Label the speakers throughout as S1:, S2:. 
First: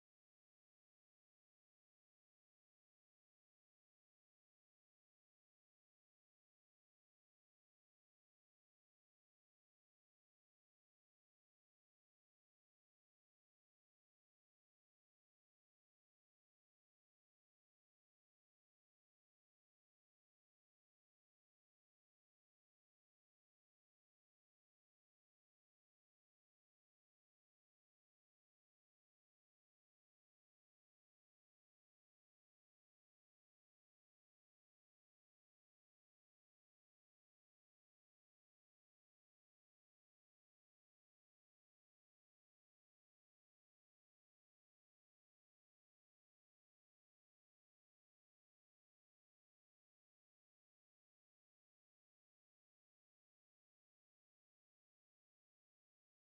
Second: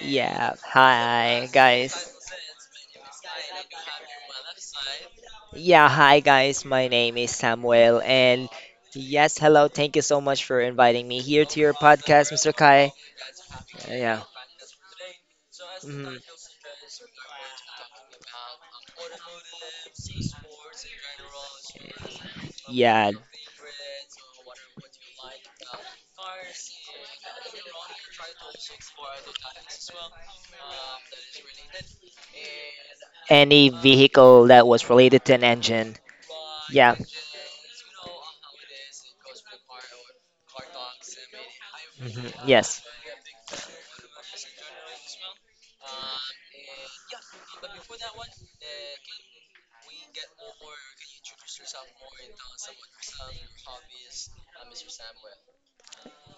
S1: Yeah, hi guys. Yeah, hi guys. My name is Samuel, and yes, hello. Thank you so much for inviting me here to your podcast, Mr. Kai. Yeah. Mhm. Yeah. Any vehicle that was related to an engine. Yeah. Mhm. Yes.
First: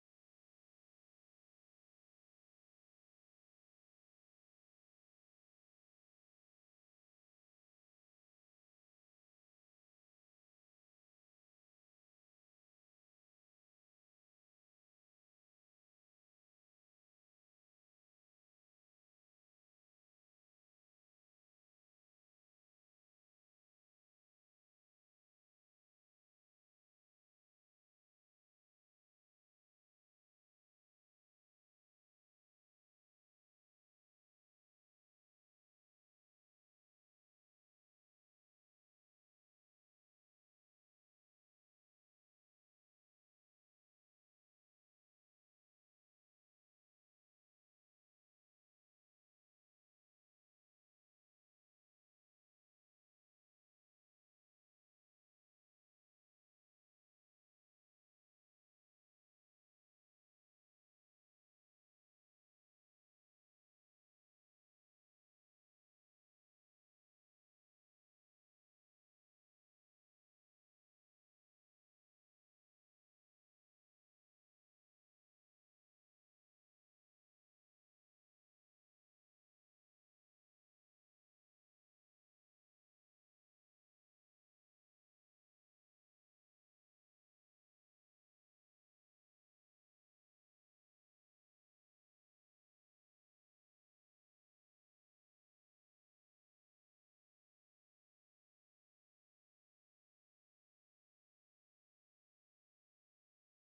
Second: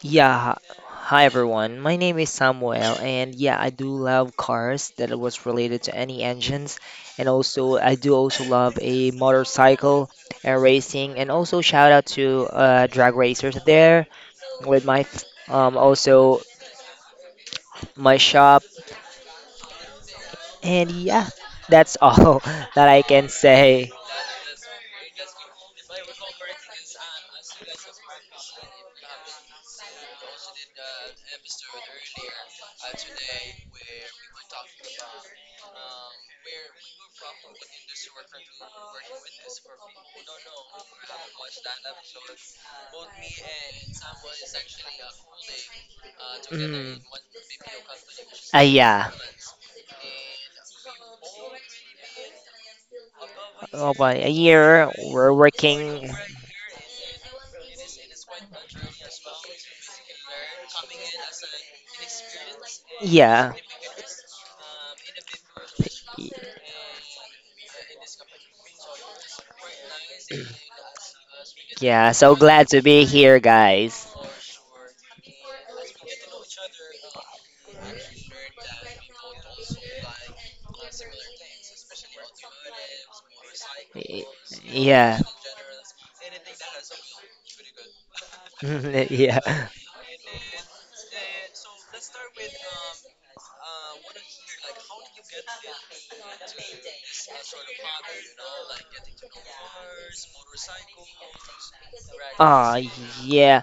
S1: Yeah. Hi everyone. My name is Samuel, and yeah, I do love cars that it was related to any engines, and also I do also love a motorcycle and racing, and also shout out to drag racers there with my, also my shop. And yeah, that's all that I can say. Mm, yeah, about a year. We're working. Yeah, y- yeah. So glad to be here, guys. Y- Yeah, yeah. Ah, yeah.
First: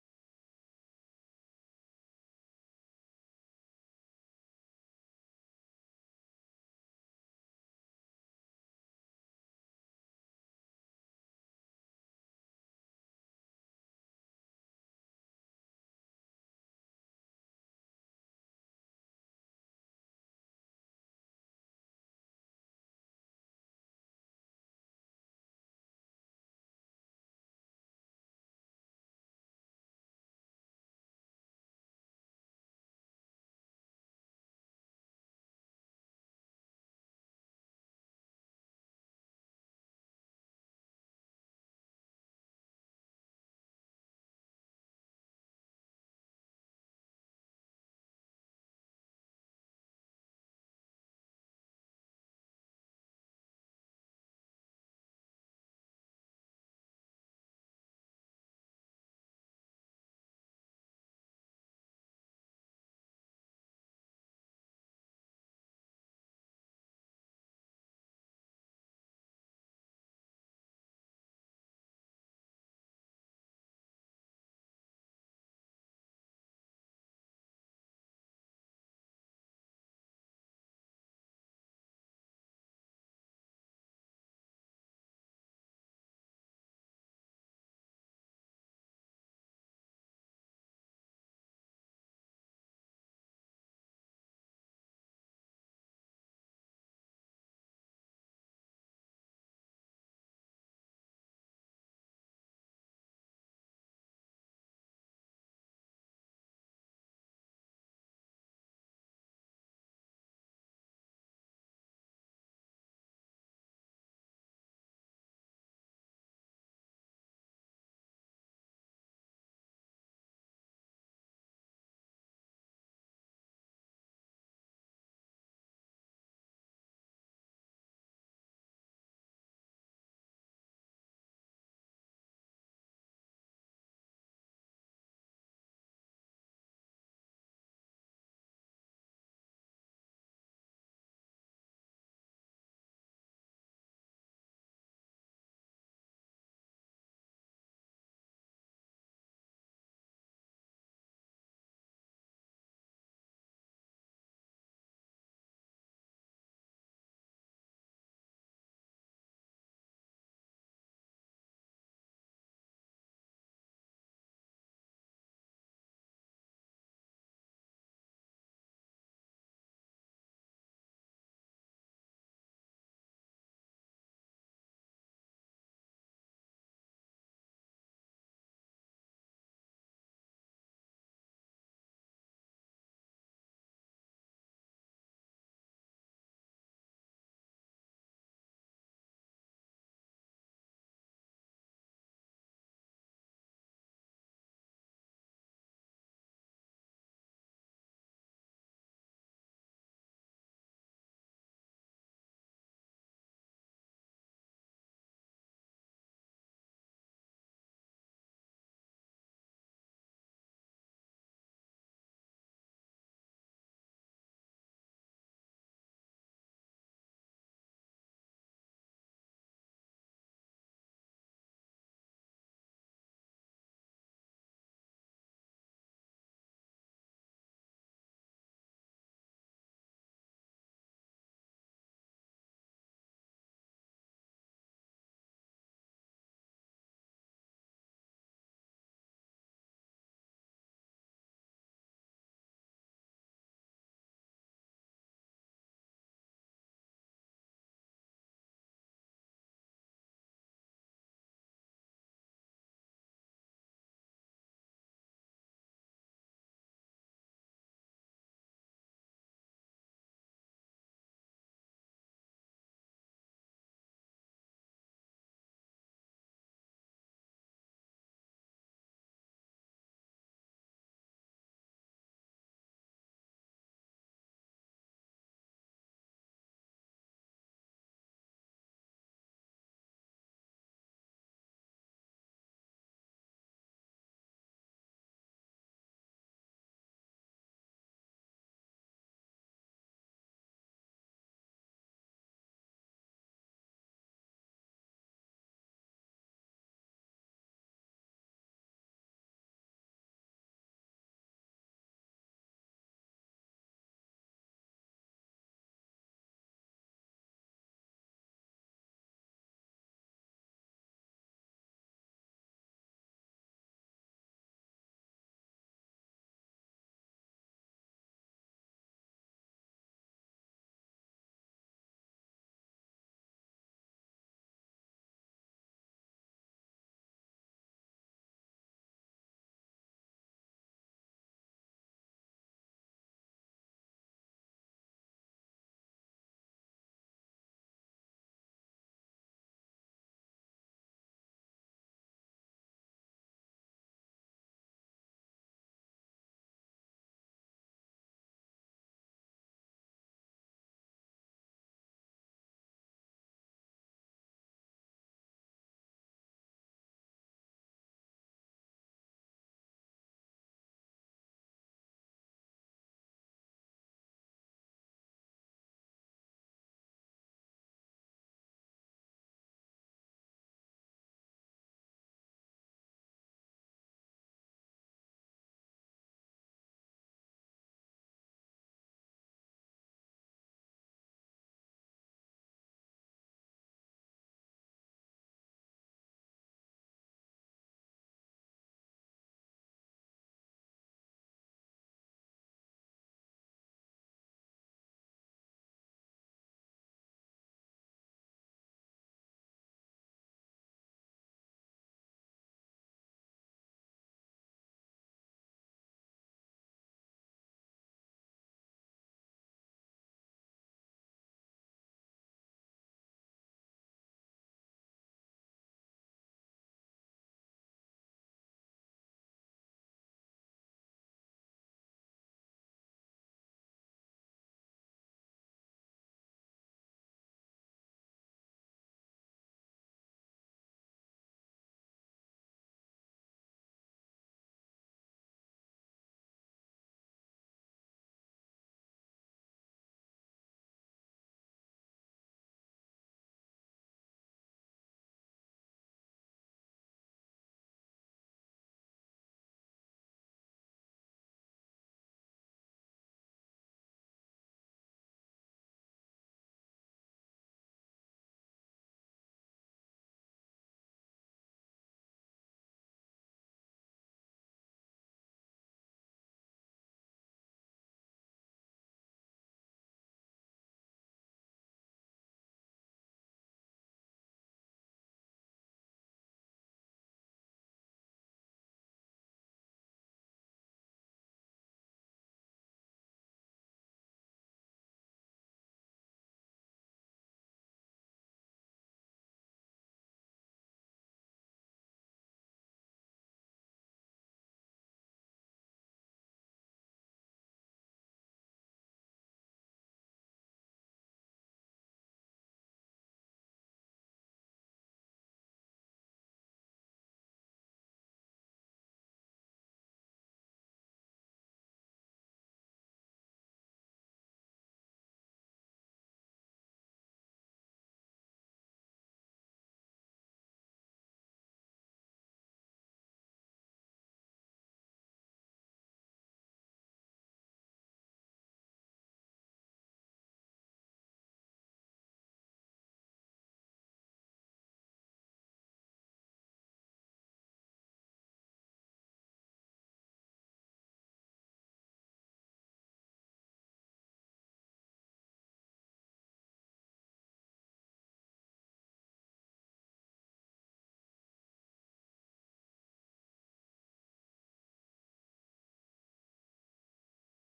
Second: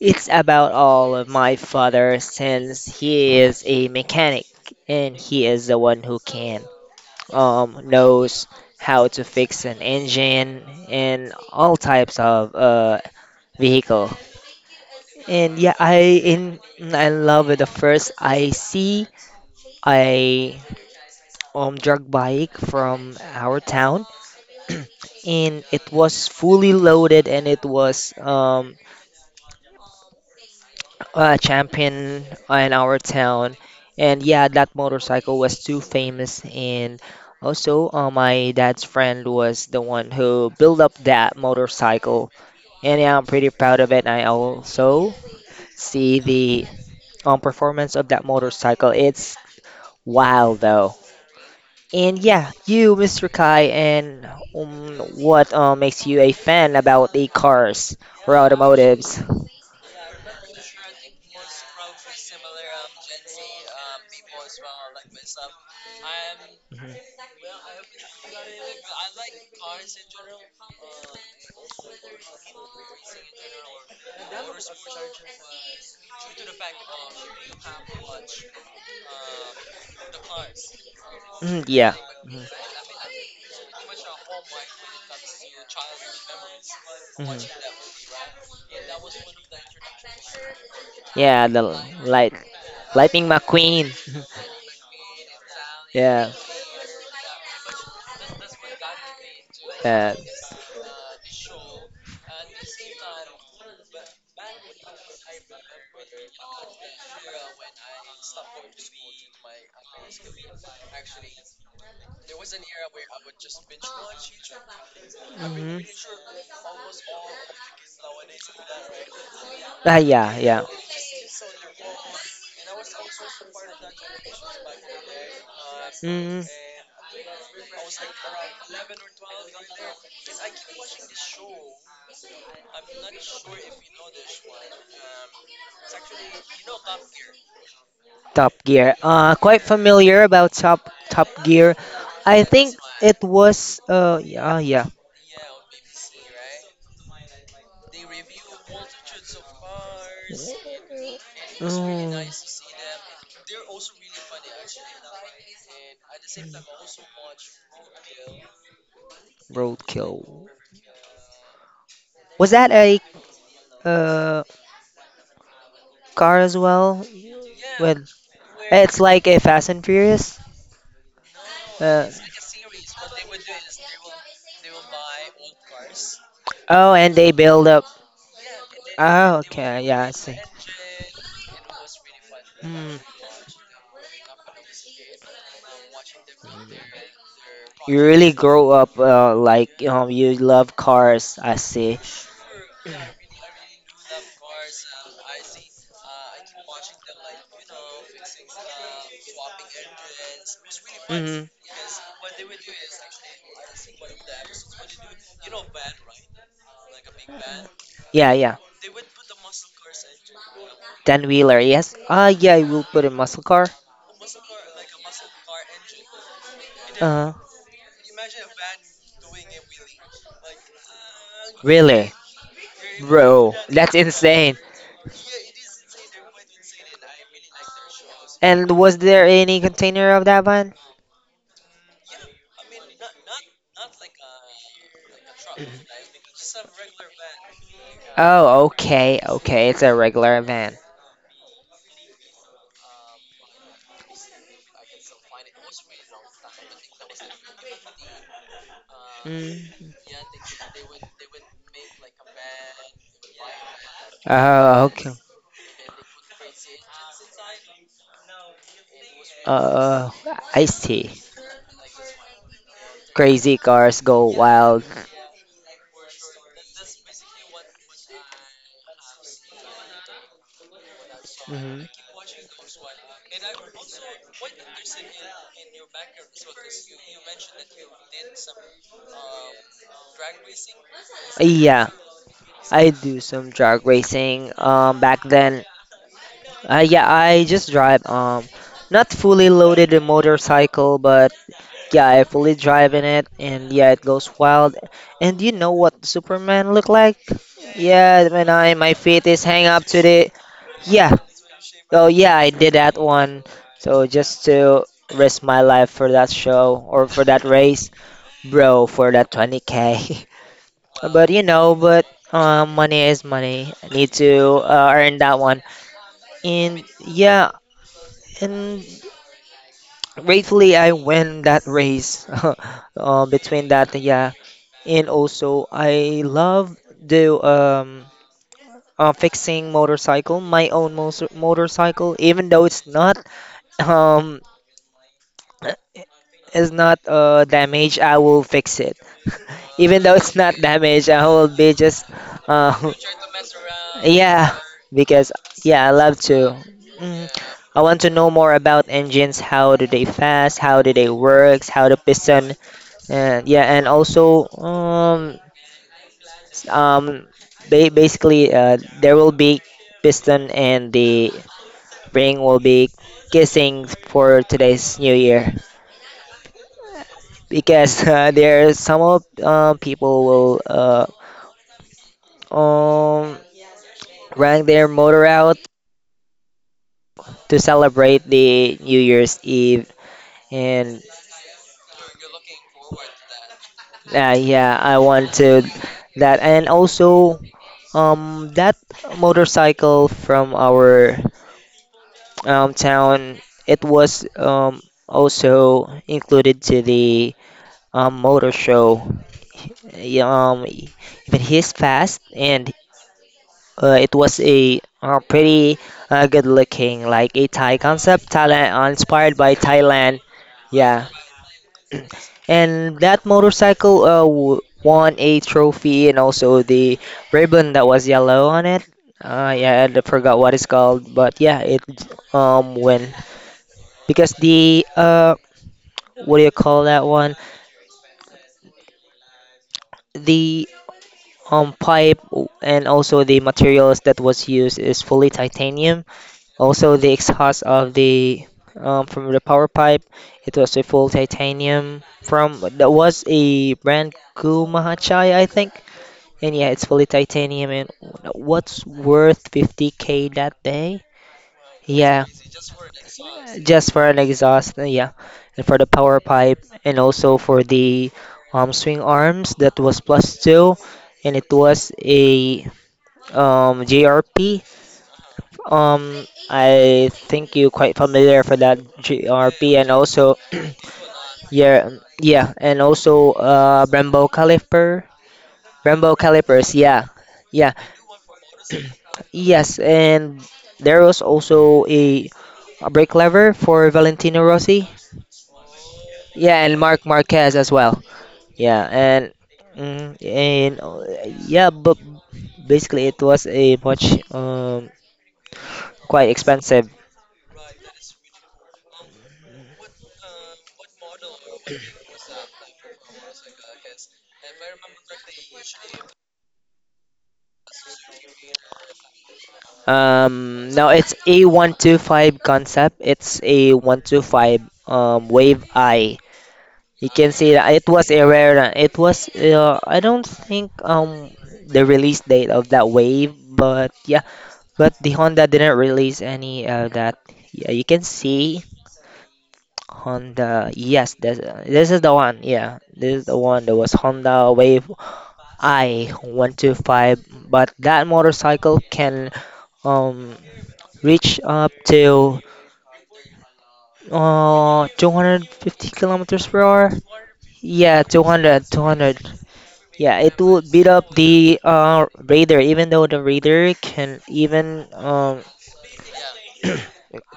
S1: It's about all of my father since he is a mechanic, and he is the one who can, knows how to fix an engine and all types of vehicle. And yeah, I love it. The first I see a drug bike from our town, and it was fully loaded, and it was, a champion in our town. And yeah, that motorcycle was too famous, and also, my dad's friend was the one who built up that motorcycle, and yeah, I'm pretty proud of it. I also see the, performance of that motorcycle. It's wow, though. And yeah, you, Mr. Kai, and, um, what makes you a fan about the cars or automotives? Mhm. Mhm, yeah. Mhm, mhm. Yeah, the light, Lightning McQueen. Yeah. Uh, mhm. Ah, yeah, yeah. Mm, Top Gear. Quite familiar about Top Gear. I think it was, yeah, yeah. Oh, Roadkill. Was that a uh car as well? Yeah. With, it's like a Fast and Furious. Oh, it's, oh, and they build up. Oh, they will, okay, yeah, I the see. Mm, you really grow up, like, you love cars. I see. Mm-hmm. Yeah, yeah. Ten wheeler, yes. Ah, yeah, I will put a muscle car. Huh. Really, you bro, that's insane. And was there any container of that van? Oh, okay, okay. It's a regular van. Mm. Oh, okay. Oh, I see. Crazy cars go wild. Hmm. Yeah, I do some drag racing. Back then, yeah, I just drive. Not fully loaded a motorcycle, but yeah, I fully drive in it, and yeah, it goes wild. And you know what Superman look like? Yeah, when I my feet is hang up to the, yeah. Oh yeah, I did that one. So just to risk my life for that show or for that race, bro, for that 20K. But money is money. I need to earn that one. And yeah, and gratefully I win that race. Between that, yeah, and also I love the fixing motorcycle, my own motorcycle, even though it's not um is not damaged, I will fix it. Even though it's not damaged, I will be just uh yeah, because yeah I love to. Mm, I want to know more about engines. How do they fast? How do they work? How the piston? And yeah, and also s- um basically there will be piston and the spring will be kissing for today's new year, because there some of people will, um run their motor out to celebrate the New Year's Eve. And yeah, I want to that, and also that motorcycle from our, town. It was, also included to the, motor show, even he's fast. And it was a, pretty good looking, like a Thai concept, Thailand, inspired by Thailand. Yeah, and that motorcycle won a trophy, and also the ribbon that was yellow on it. Yeah, I forgot what it's called, but yeah it win because the what do you call that one, the pipe, and also the materials that was used is fully titanium. Also the exhaust, of the from the power pipe, it was a full titanium from that was a brand Kumahachai I think, and yeah it's fully titanium, and what's worth 50K that day. Yeah, just for an exhaust, yeah. And for the power pipe, and also for the swing arms that was plus two. And it was a JRP. I think you're quite familiar for that JRP, and also yeah, yeah, and also Brembo caliper, Brembo calipers. Yeah, yeah, yes, and there was also a brake lever for Valentino Rossi. Yeah, and Mark Marquez as well. Yeah, and yeah, but basically it was a much quite expensive. No, it's A125 concept. It's A125, Wave I. You can see that it was a rare. It was, I don't think the release date of that Wave, but yeah, but the Honda didn't release any of that. Yeah, you can see Honda. Yes, this is the one. Yeah, this is the one. There was Honda Wave I 125, but that motorcycle can um reach up to, 250 kilometers per hour? Yeah, 200, 200. Yeah, it will beat up the Raider, even though the Raider can even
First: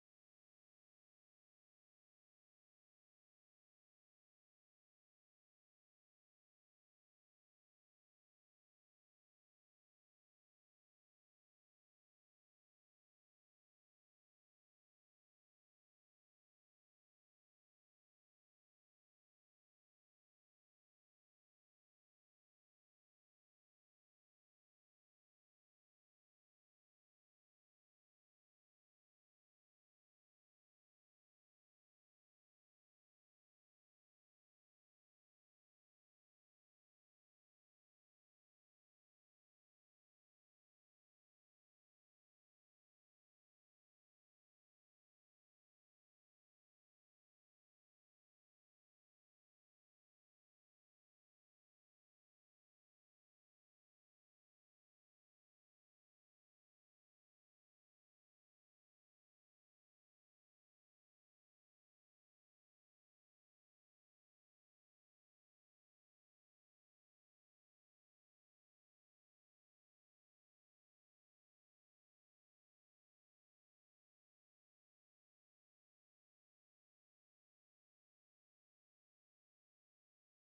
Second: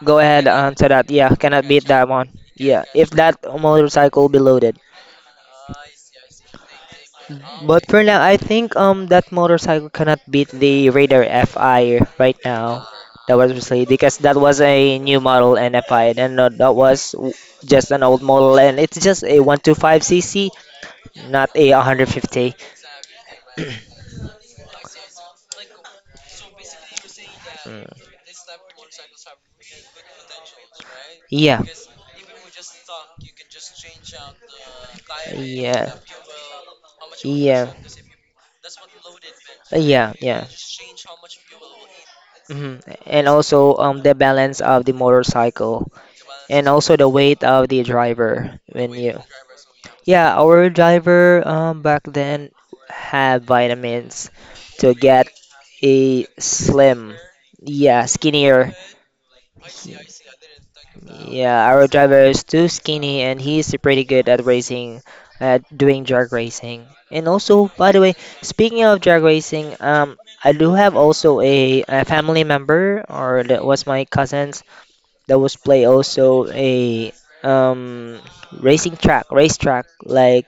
S1: go ahead onto that. Yeah, cannot beat that one. Yeah, if that motorcycle be loaded. But for now, I think that motorcycle cannot beat the Raider FI right now. That was recently because that was a new model and FI, and that was just an old model, and it's just a 125cc. Not a 150. Mm, yeah. Yeah. Yeah. Yeah, yeah. Hmm. And also the balance of the motorcycle and also the weight of the driver. When you, yeah, our driver back then had vitamins to get a slim, yeah, skinnier. Yeah, our driver is too skinny and he's pretty good at racing, at doing drag racing. And also, by the way, speaking of drag racing, I do have also a family member, or that was my cousins, that was play also a um racing track, racetrack. Like,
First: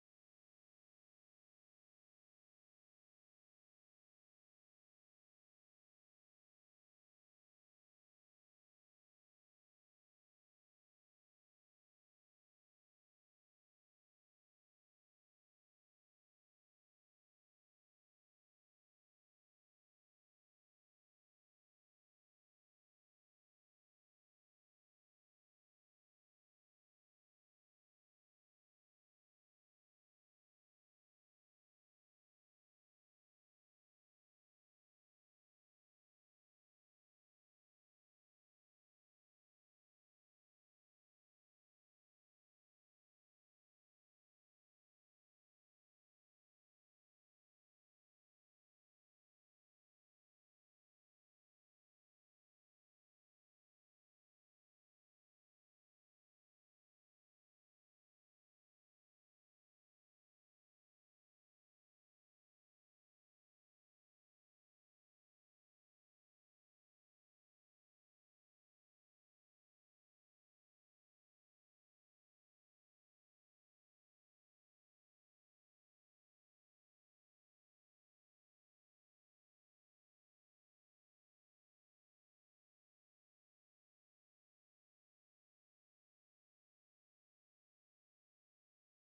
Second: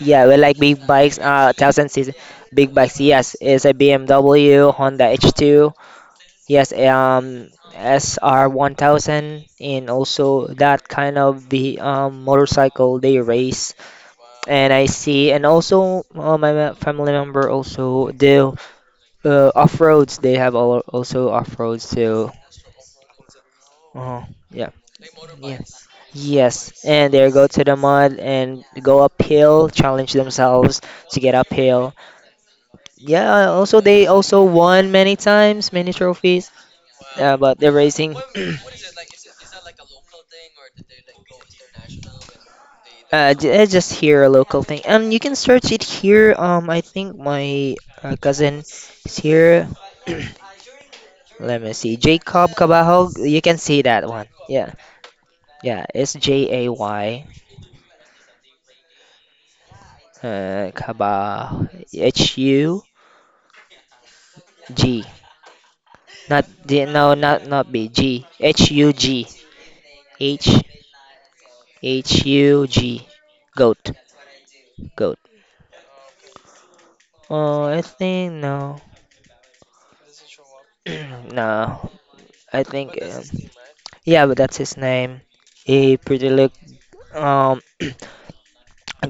S1: yeah, we like big bikes, thousand cc, big bikes. Yes, it's a BMW Honda H2. Yes, SR1000, and also that kind of the motorcycle they race. And I see, and also my family member also do off-roads. They have all, also off-roads too. Oh, yeah. Yeah. Yes, and they go to the mud and go uphill, challenge themselves to get uphill. Yeah, also they also won many times, many trophies. Yeah, but they're racing. It's just here a local thing, and you can search it here. I think my cousin is here. Let me see, Jacob Cabajal. You can see that one. Yeah, yeah, it's Jay Cabal Hug. Not D, no, not B. G. Hug. H Hug. Goat. Goat. Oh, I think no. No. I think yeah, but that's his name. He pretty look um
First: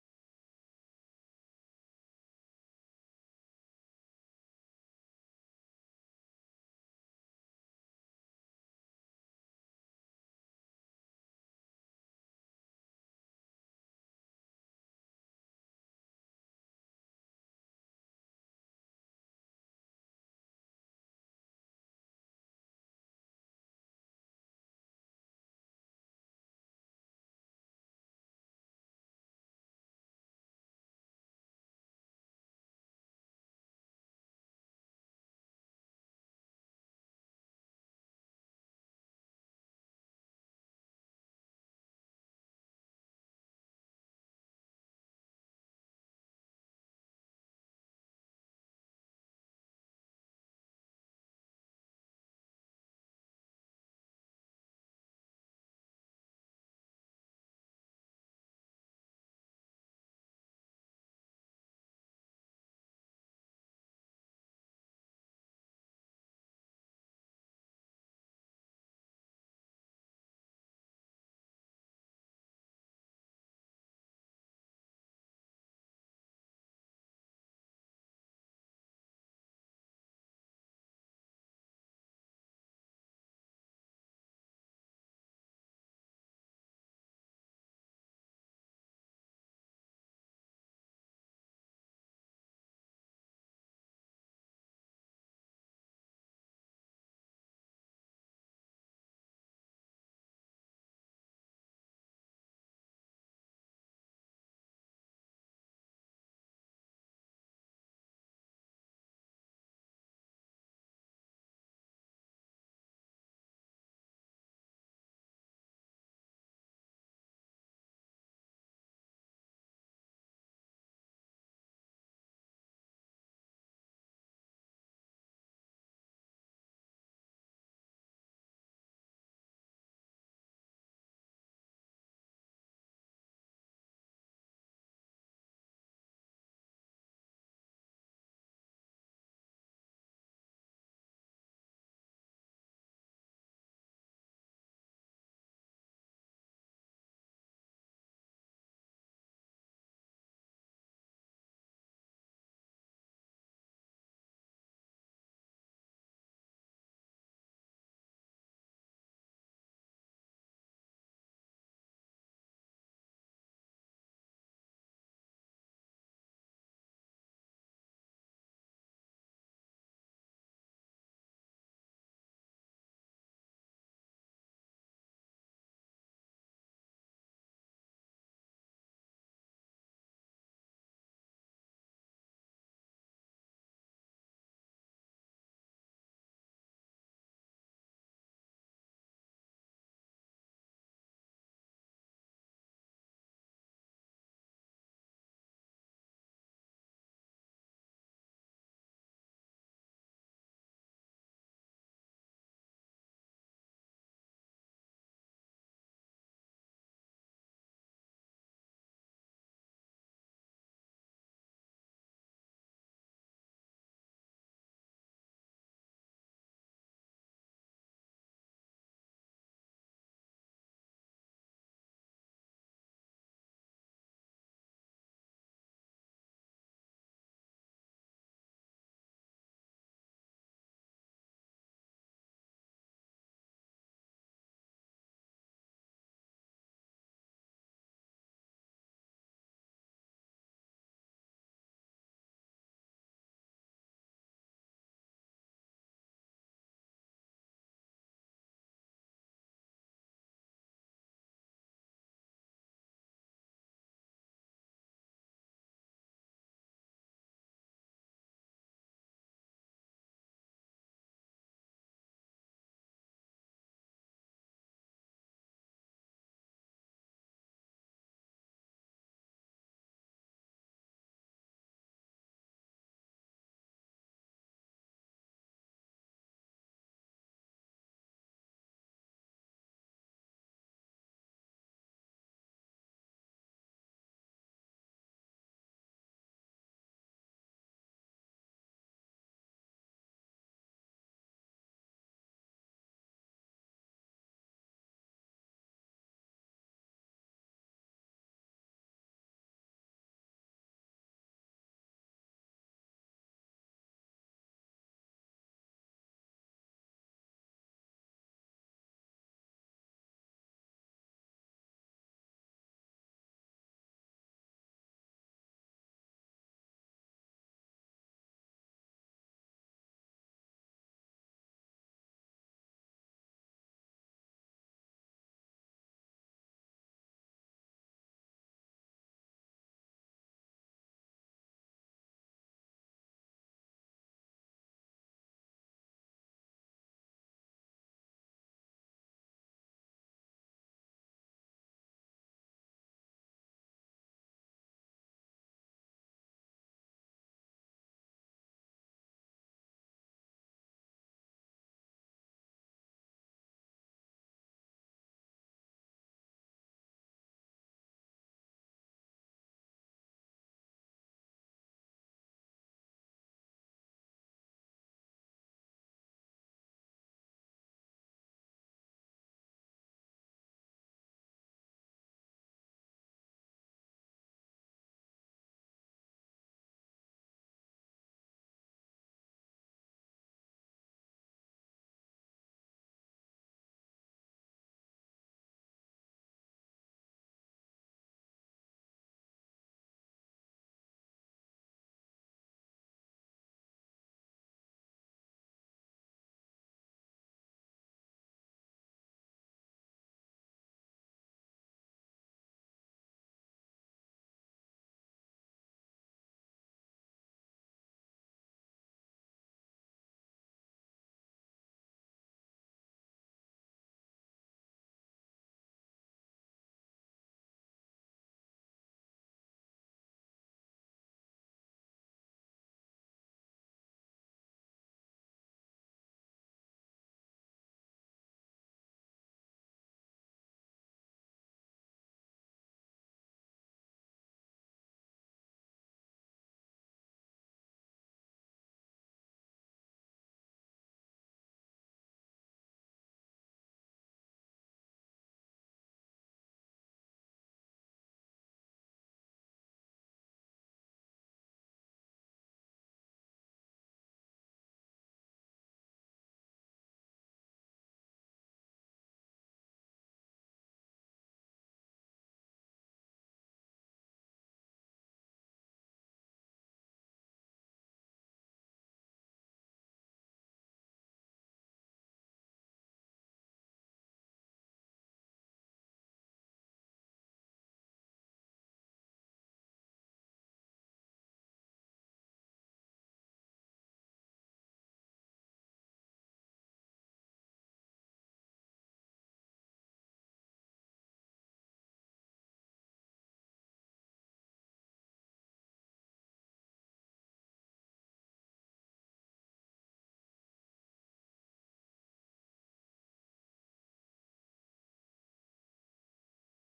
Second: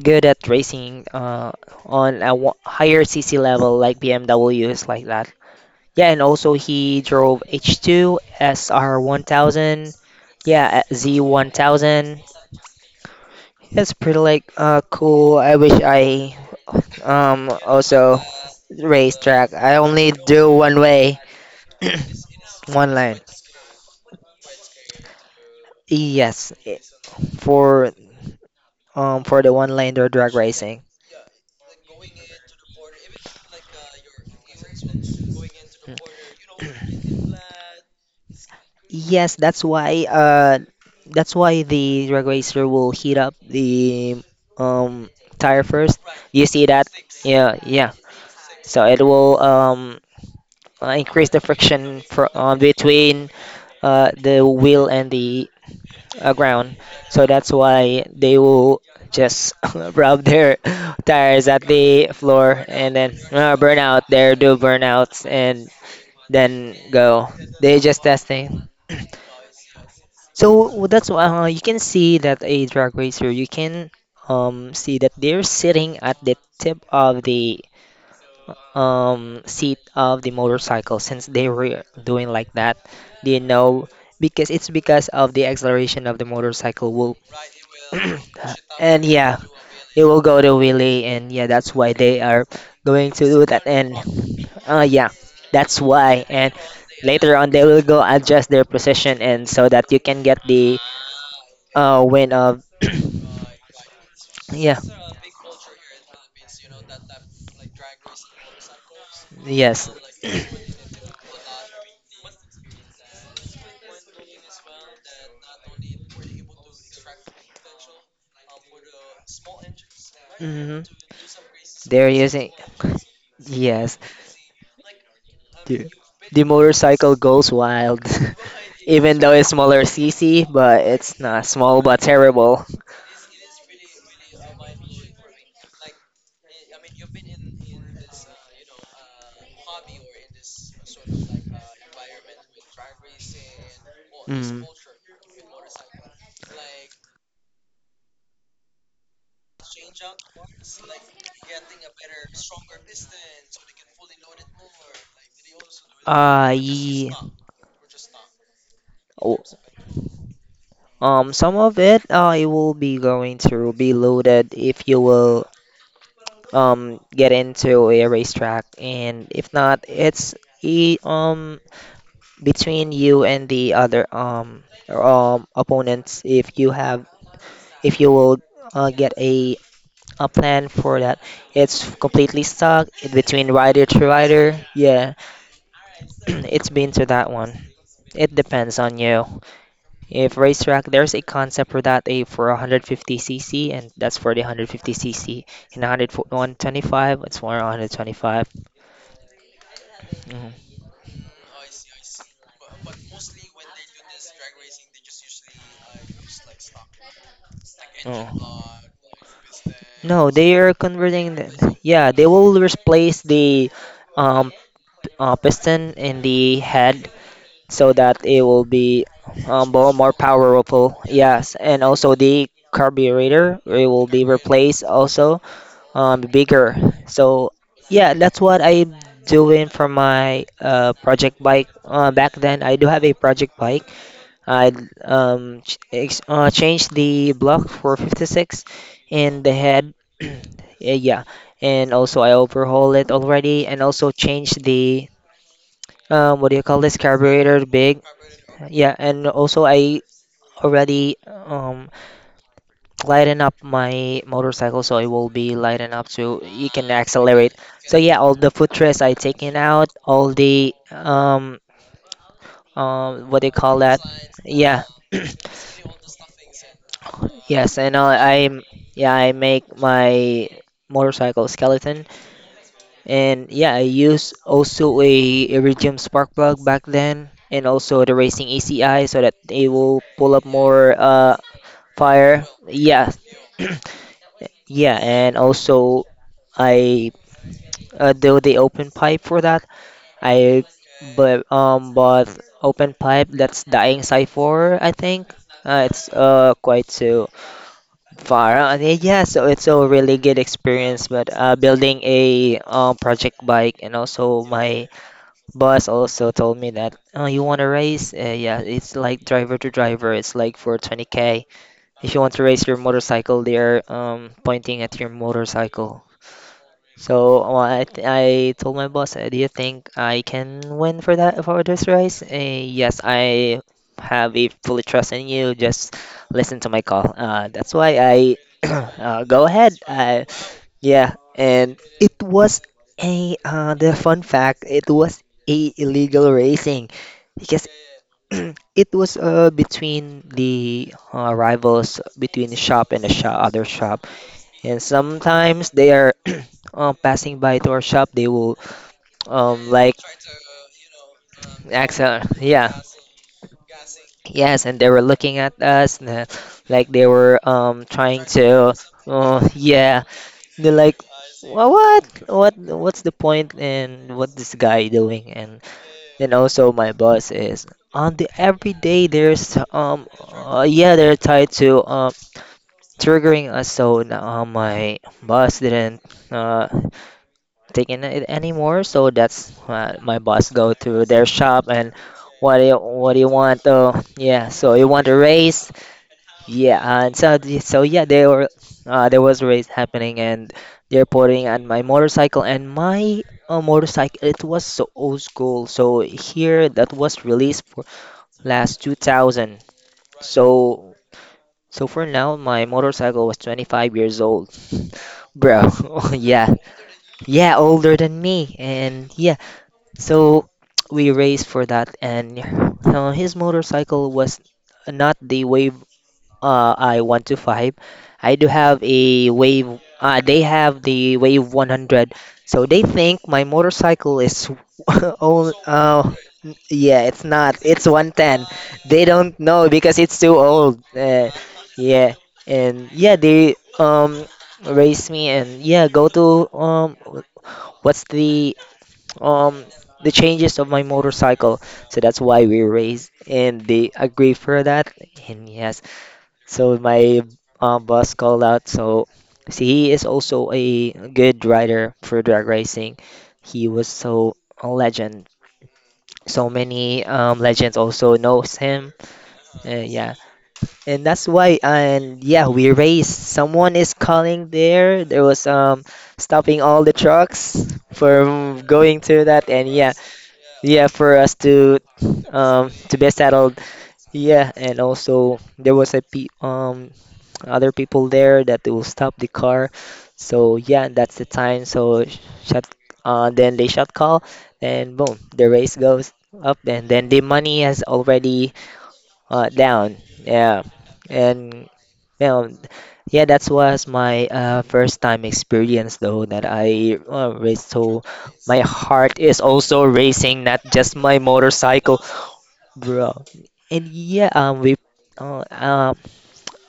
S1: good at racing on a higher CC level like BMWs like that. Yeah, and also he drove H2 SR1000, yeah, Z1000. That's pretty like cool. I wish I also racetrack. I only do one way, one lane. Yes, for, for the one lane or drag racing. Yes, that's why the drag racer will heat up the um tire first. You see that? Yeah, yeah. So it will increase the friction for, between the wheel and the, ground. So that's why they will just rub their tires at the floor, and then burn out. They do burnouts and then go. They just testing. So that's why you can see that a drag racer, you can, see that they're sitting at the tip of the seat of the motorcycle since they were doing like that, do you know, because it's because of the acceleration of the motorcycle will and yeah it will go to wheelie. And yeah that's why they are going to do that, and yeah, that's why. And later on they will go adjust their position and so that you can get the win of, yeah, yes. Hmm. They're using, yes. The, the motorcycle goes wild, even though it's smaller CC, but it's not small but terrible. Mm. Uh, ye- oh, some of it it will be going to be loaded if you will get into a racetrack, and if not it's e between you and the other opponents. If you have, if you will get a plan for that. It's completely stuck in between rider to rider, yeah. It's been to that one. It depends on you. If racetrack there's a concept for that, a for 150cc, and that's for the 150cc. And 100 125, it's for 125. No, they are converting the, yeah, they will replace the um piston in the head so that it will be more powerful. Yes, and also the carburetor it will be replaced also, bigger. So yeah, that's what I doing for my project bike. Back then I do have a project bike. I change the block for 56 and the head. Yeah, and also I overhaul it already, and also change the what do you call this, carburetor big. Yeah, and also I already lighten up my motorcycle so it will be lighten up so you can accelerate. So yeah, all the footrest I taken out, all the what do you call that? Yeah. Yes, and I, yeah, I make my motorcycle skeleton, and yeah I use also a Iridium spark plug back then, and also the racing ECI so that it will pull up more fire. Yeah, yeah, and also I do the open pipe for that. I But bought open pipe that's dying side for I think. It's quite so far. Yeah, so it's a really good experience. But building a project bike, and also my boss also told me that, oh, you want to race? Yeah, it's like driver to driver. It's like for 20K. If you want to race your motorcycle, they're pointing at your motorcycle. I told my boss, do you think I can win for that, for this race? Yes, I have a fully trust in you. Just listen to my call. That's why I go ahead. Yeah, and it was a the fun fact. It was a illegal racing because it was between the rivals between the shop and the shop, other shop, and sometimes they are passing by to our shop, they will like Excel. Yeah. Yes, and they were looking at us like they were trying to, oh yeah, they're like, "Wha- what what what's the point and what this guy doing?" And then also my boss is on the every day there's yeah they're tied to triggering us. So now, my boss didn't uh taking it anymore. So that's my boss go to their shop. And what do you want? Oh, yeah. So you want a raise? Yeah. And so yeah, they were there was a race happening, and they're putting on my motorcycle. And my motorcycle, it was so old school. So here that was released for last 2000. So so for now my motorcycle was 25 years old, bro. Yeah. Yeah, older than me. And yeah, so we raced for that, and his motorcycle was not the Wave, I 125. I do have a Wave, they have the Wave 100. So they think my motorcycle is old. Yeah, it's not. It's 110. They don't know because it's too old. Yeah, and yeah, they race me and yeah, go to what's um the changes of my motorcycle. So that's why we raised and they agree for that. And yes, so my boss called out. So see, he is also a good rider for drag racing. He was so a legend. So many legends also knows him. Yeah, and that's why, and yeah we raced. Someone is calling there was stopping all the trucks from going to that. And yeah, yeah for us to be settled, yeah. And also there was a pe other people there that they will stop the car. So yeah, that's the time. So sh- shut Then they shut call, and boom, the race goes up, and then the money is already down, yeah. And yeah, yeah, that was my first time experience though that I raced. So my heart is also racing, not just my motorcycle, bro. And yeah, we, uh, uh,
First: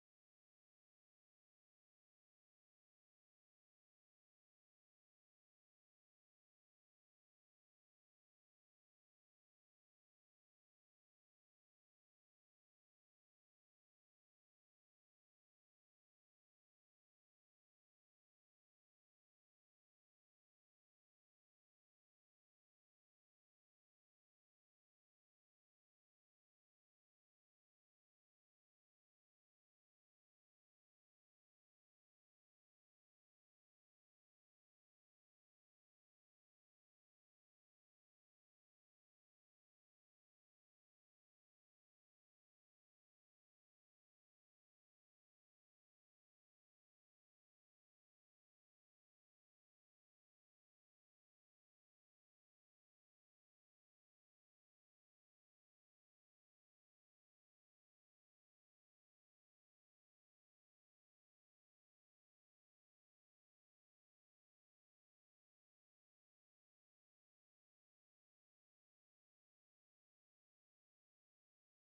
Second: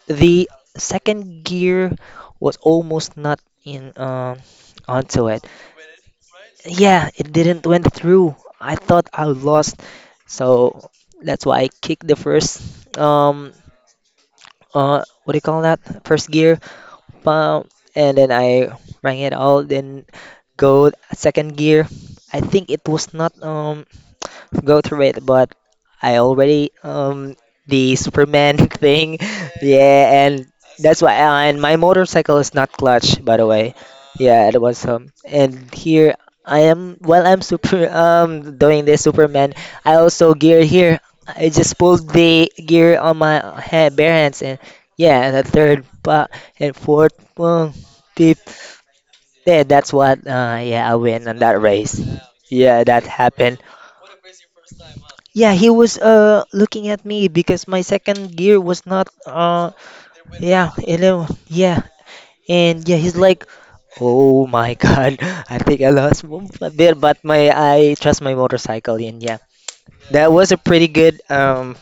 S1: the second gear was almost not in, onto it. Yeah, it didn't went through. I thought I lost, so that's why I kicked the first, um what do you call that? First gear bump, and then I rang it all, then go second gear. I think it was not go through it, but I already the Superman thing, yeah, and that's why. And my motorcycle is not clutch, by the way. Yeah, it was And here I am. While I'm super doing this Superman, I also gear here. I just pulled the gear on my ha bare hands, and yeah, the third, but and fourth, well, fifth. Yeah, that's what. Yeah, I win on that race. Yeah, that happened. Yeah, he was looking at me because my second gear was not yeah, 11. Yeah, and yeah, he's like, "Oh my God, I think I lost 1 foot there." But my, I trust my motorcycle, and yeah, that was a pretty good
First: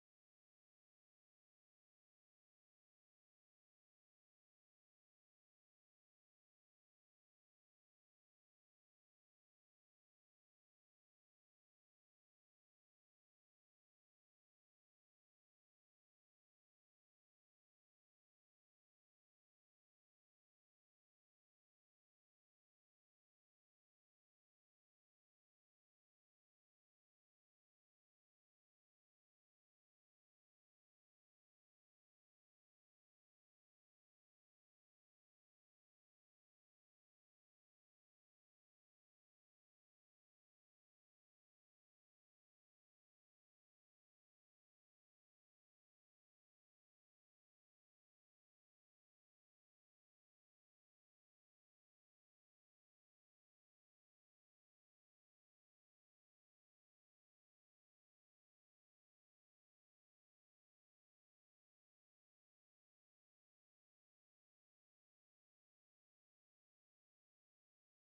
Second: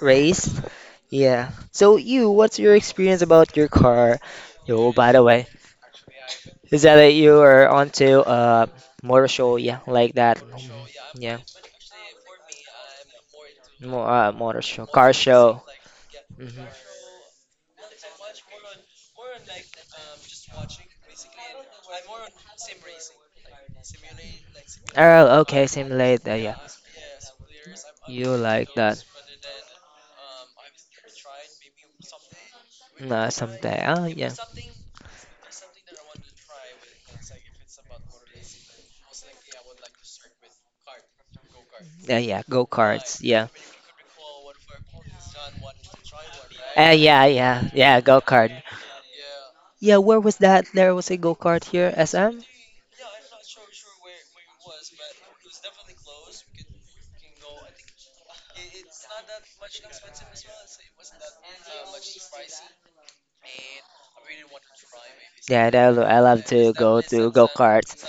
S1: race. Yeah. So you, what's your experience about your car? Yo, by the way. Is that you are onto a motor show? Yeah, like that. Mhm. Yeah, mo motor show, car show. Hmm. Oh, okay, simulate. Yeah, you like that. No, someday. Oh, yeah. Yeah, yeah, go karts. Yeah. Yeah, yeah, yeah, go kart. Yeah, where was that? There was a go-kart here, SM? Yeah, I love to go karts.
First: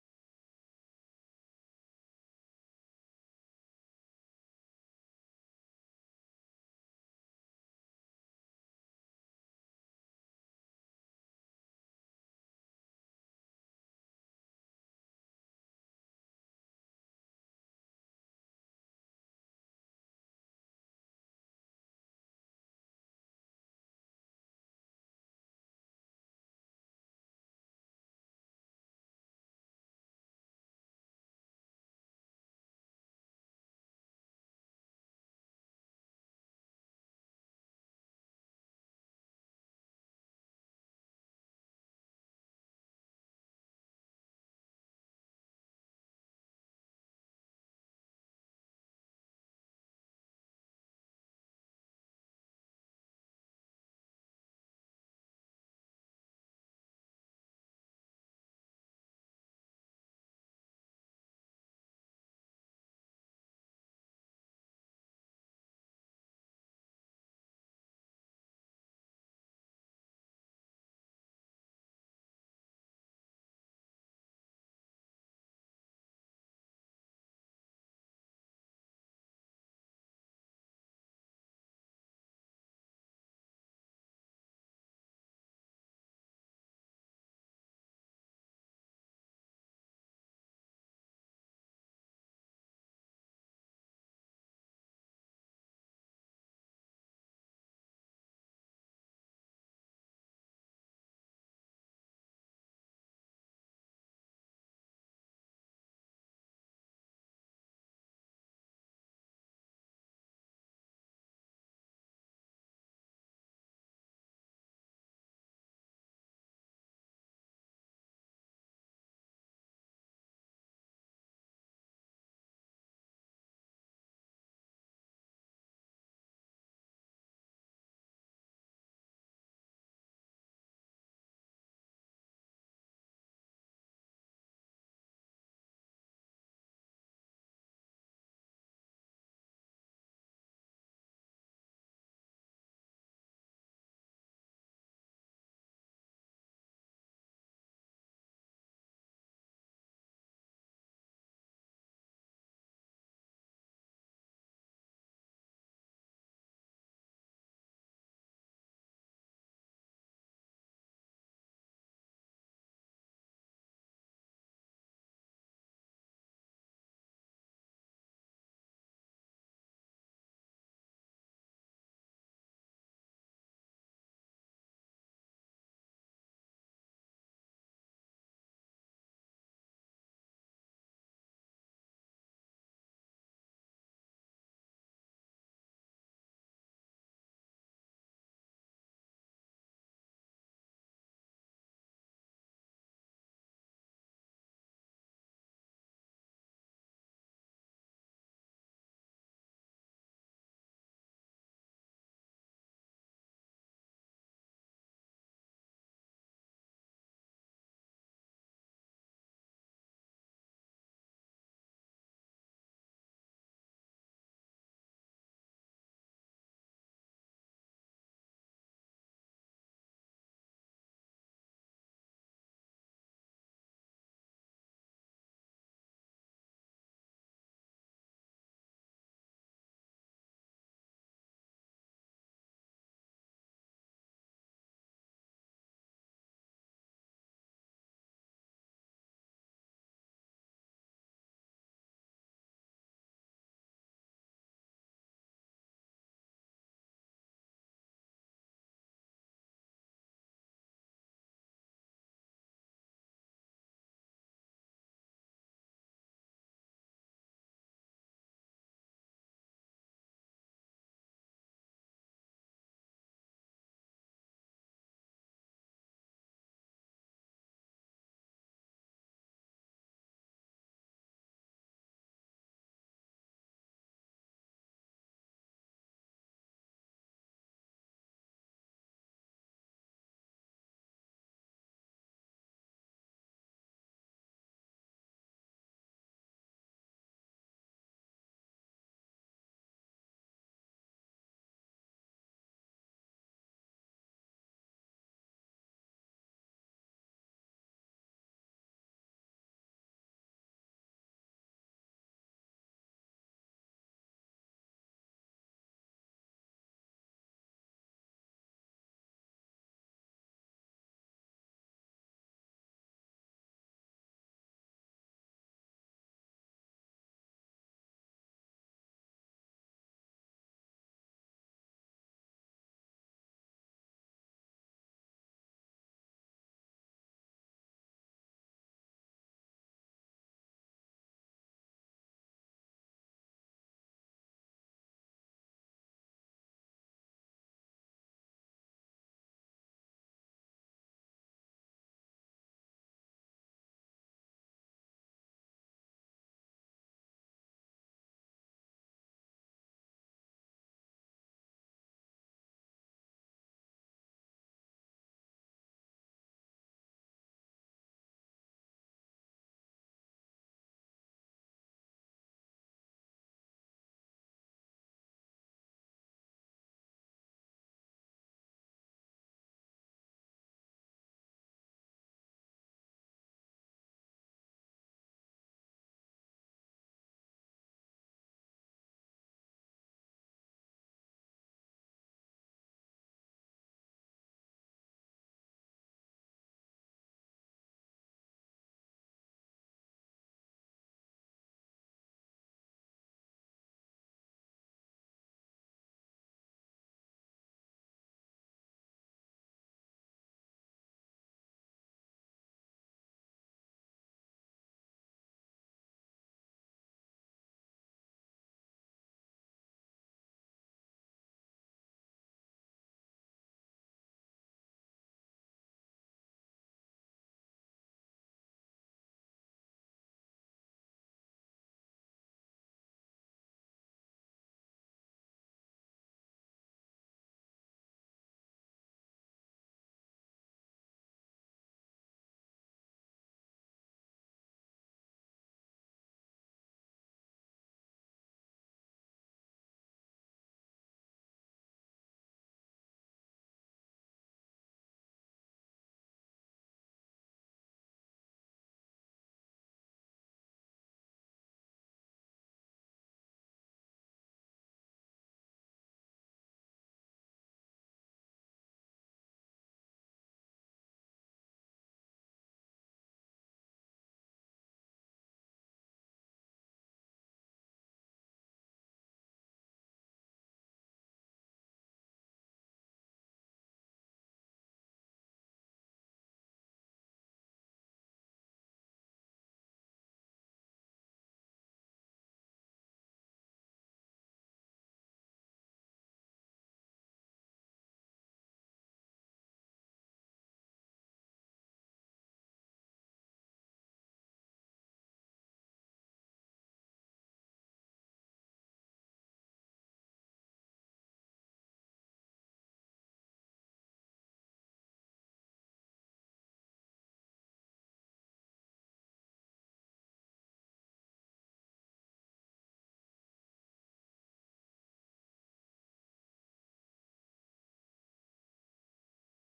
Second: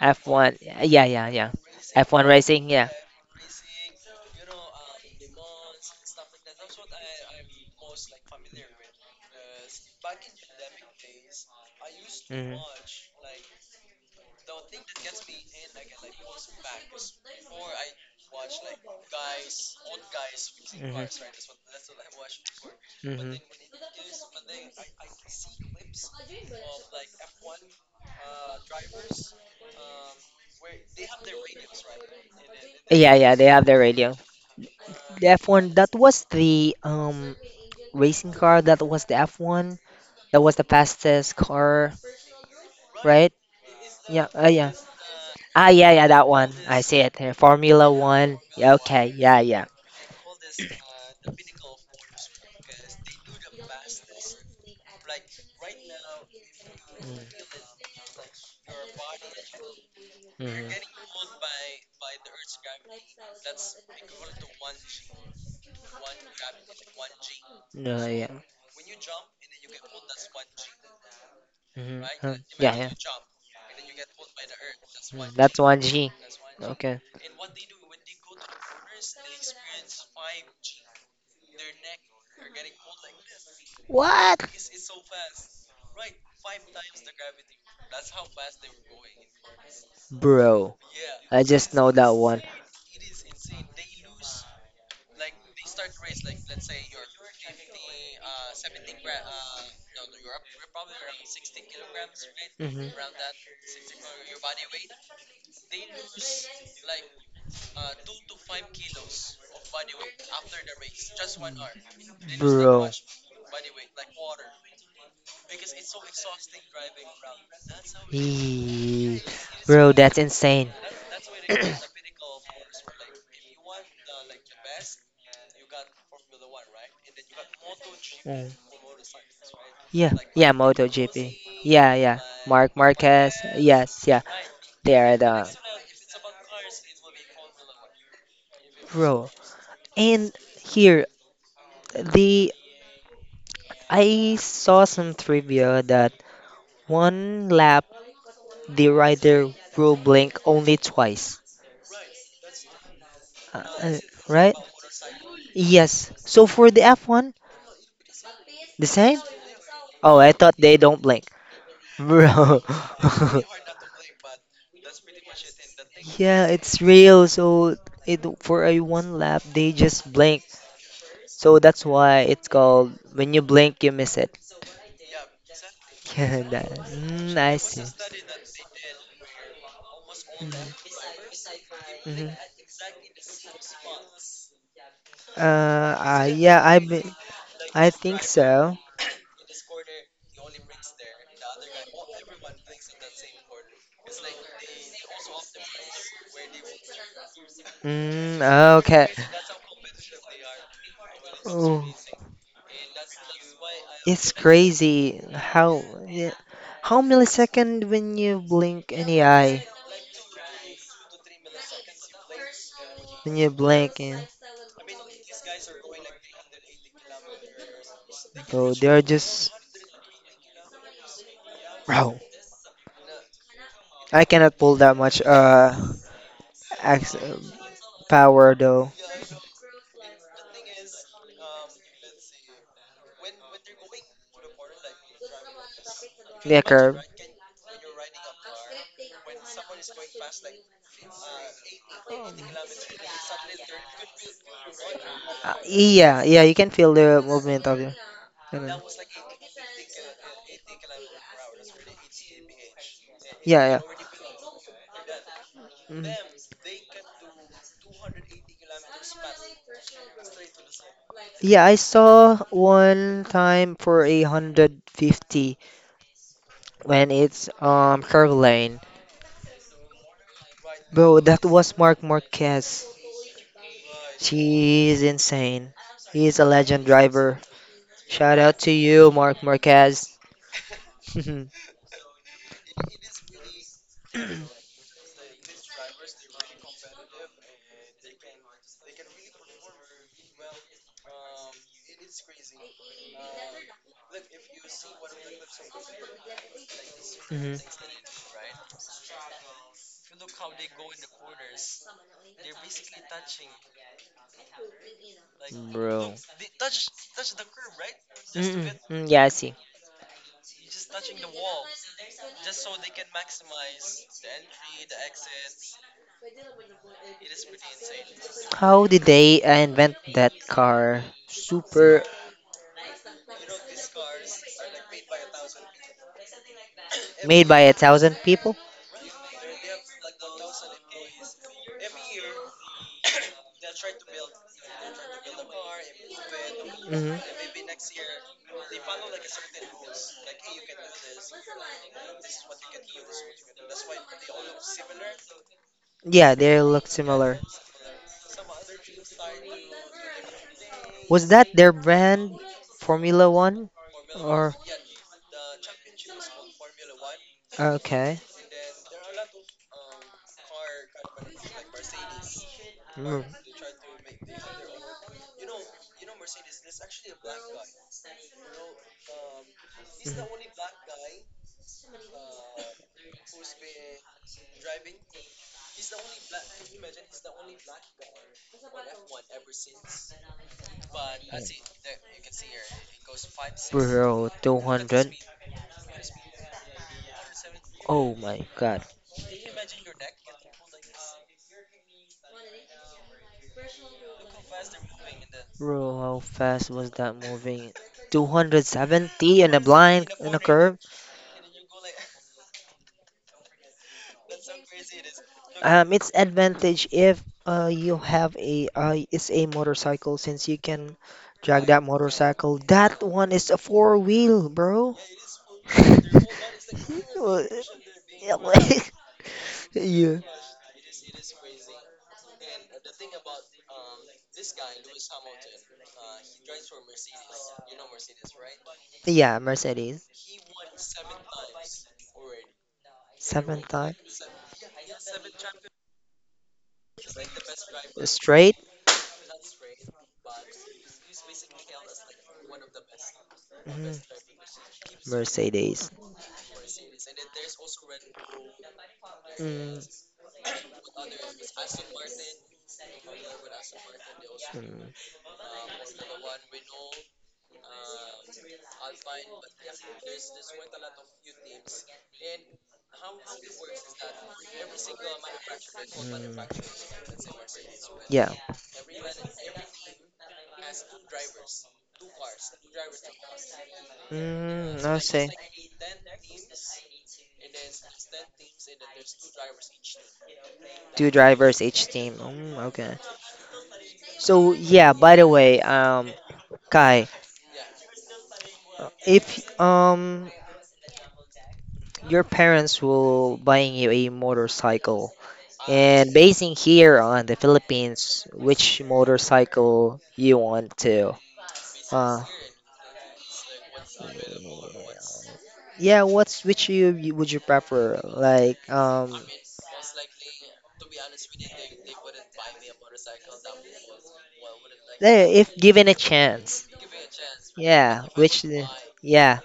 S1: F1. Yeah, yeah, yeah, yeah. F1 racing, yeah. Mhm. Mhm. Mhm. Yeah, yeah, they have the radio. The F1, that was the racing car, that was the F1, that was the fastest car, right? Yeah, yeah. Ah, yeah, yeah, that one. I see it here. Formula One. Yeah, okay, yeah, yeah. Mm-hmm. No, yeah. Mm-hmm. Huh. Yeah, yeah. Mm, One G, that's 1G. Okay. What? Bro. I just know that one. Hmm. Bro. Yee. Bro, that's insane. Mm. Yeah, yeah, MotoGP. Yeah, yeah. Mark Marquez. Yes, yeah. They are the, bro. And here the, I saw some trivia that one lap the rider will blink only twice. Uh, uh, right? Yes. So for the F1, the same? Oh, I thought they don't blink. Bro. Yeah, it's real. So it for a one lap, they just blink. So that's why it's called, when you blink, you miss it. Yeah, that, mm, I see. Mm-hmm. Mm-hmm. Yeah, I think so. Mm, okay. Oh, it's crazy how, yeah, how millisecond when you blink any eye, when you blink, and so they are just, bro. I cannot pull that much ax- power though. Yeah, curve. Yeah, yeah, you can feel the movement of your. I don't know. Yeah, yeah. Mm. Yeah, I saw one time for 150 when it's curve lane. Bro, that was Mark Marquez. She is insane. He is a legend driver. Shout out to you, Mark Marquez. Mhm. Bro. Mm-mm. Mm, yeah, I see. How did they invent that car? Super, made by a thousand people? Mhm. Yeah, they look similar. Was that their brand, Formula One? Or okay. Mm. Mhm. Bro, 200. Oh my God. Bro, how fast was that moving? 270 in a blind in a curve. It's advantage if you have a it's a motorcycle since you can drag that motorcycle. That one is a four-wheel, bro. Yeah, yeah, Mercedes. Seventh time straight. Mm, Mercedes. Mm, mm, mm. Yeah. Mm, I say. Two drivers each team. Mm, okay. So yeah, by the way, Kai, if um your parents will buying you a motorcycle and basing here on the Philippines, which motorcycle you want to? Uh, yeah, what's which you would you prefer? Like if given a chance, yeah, which, yeah.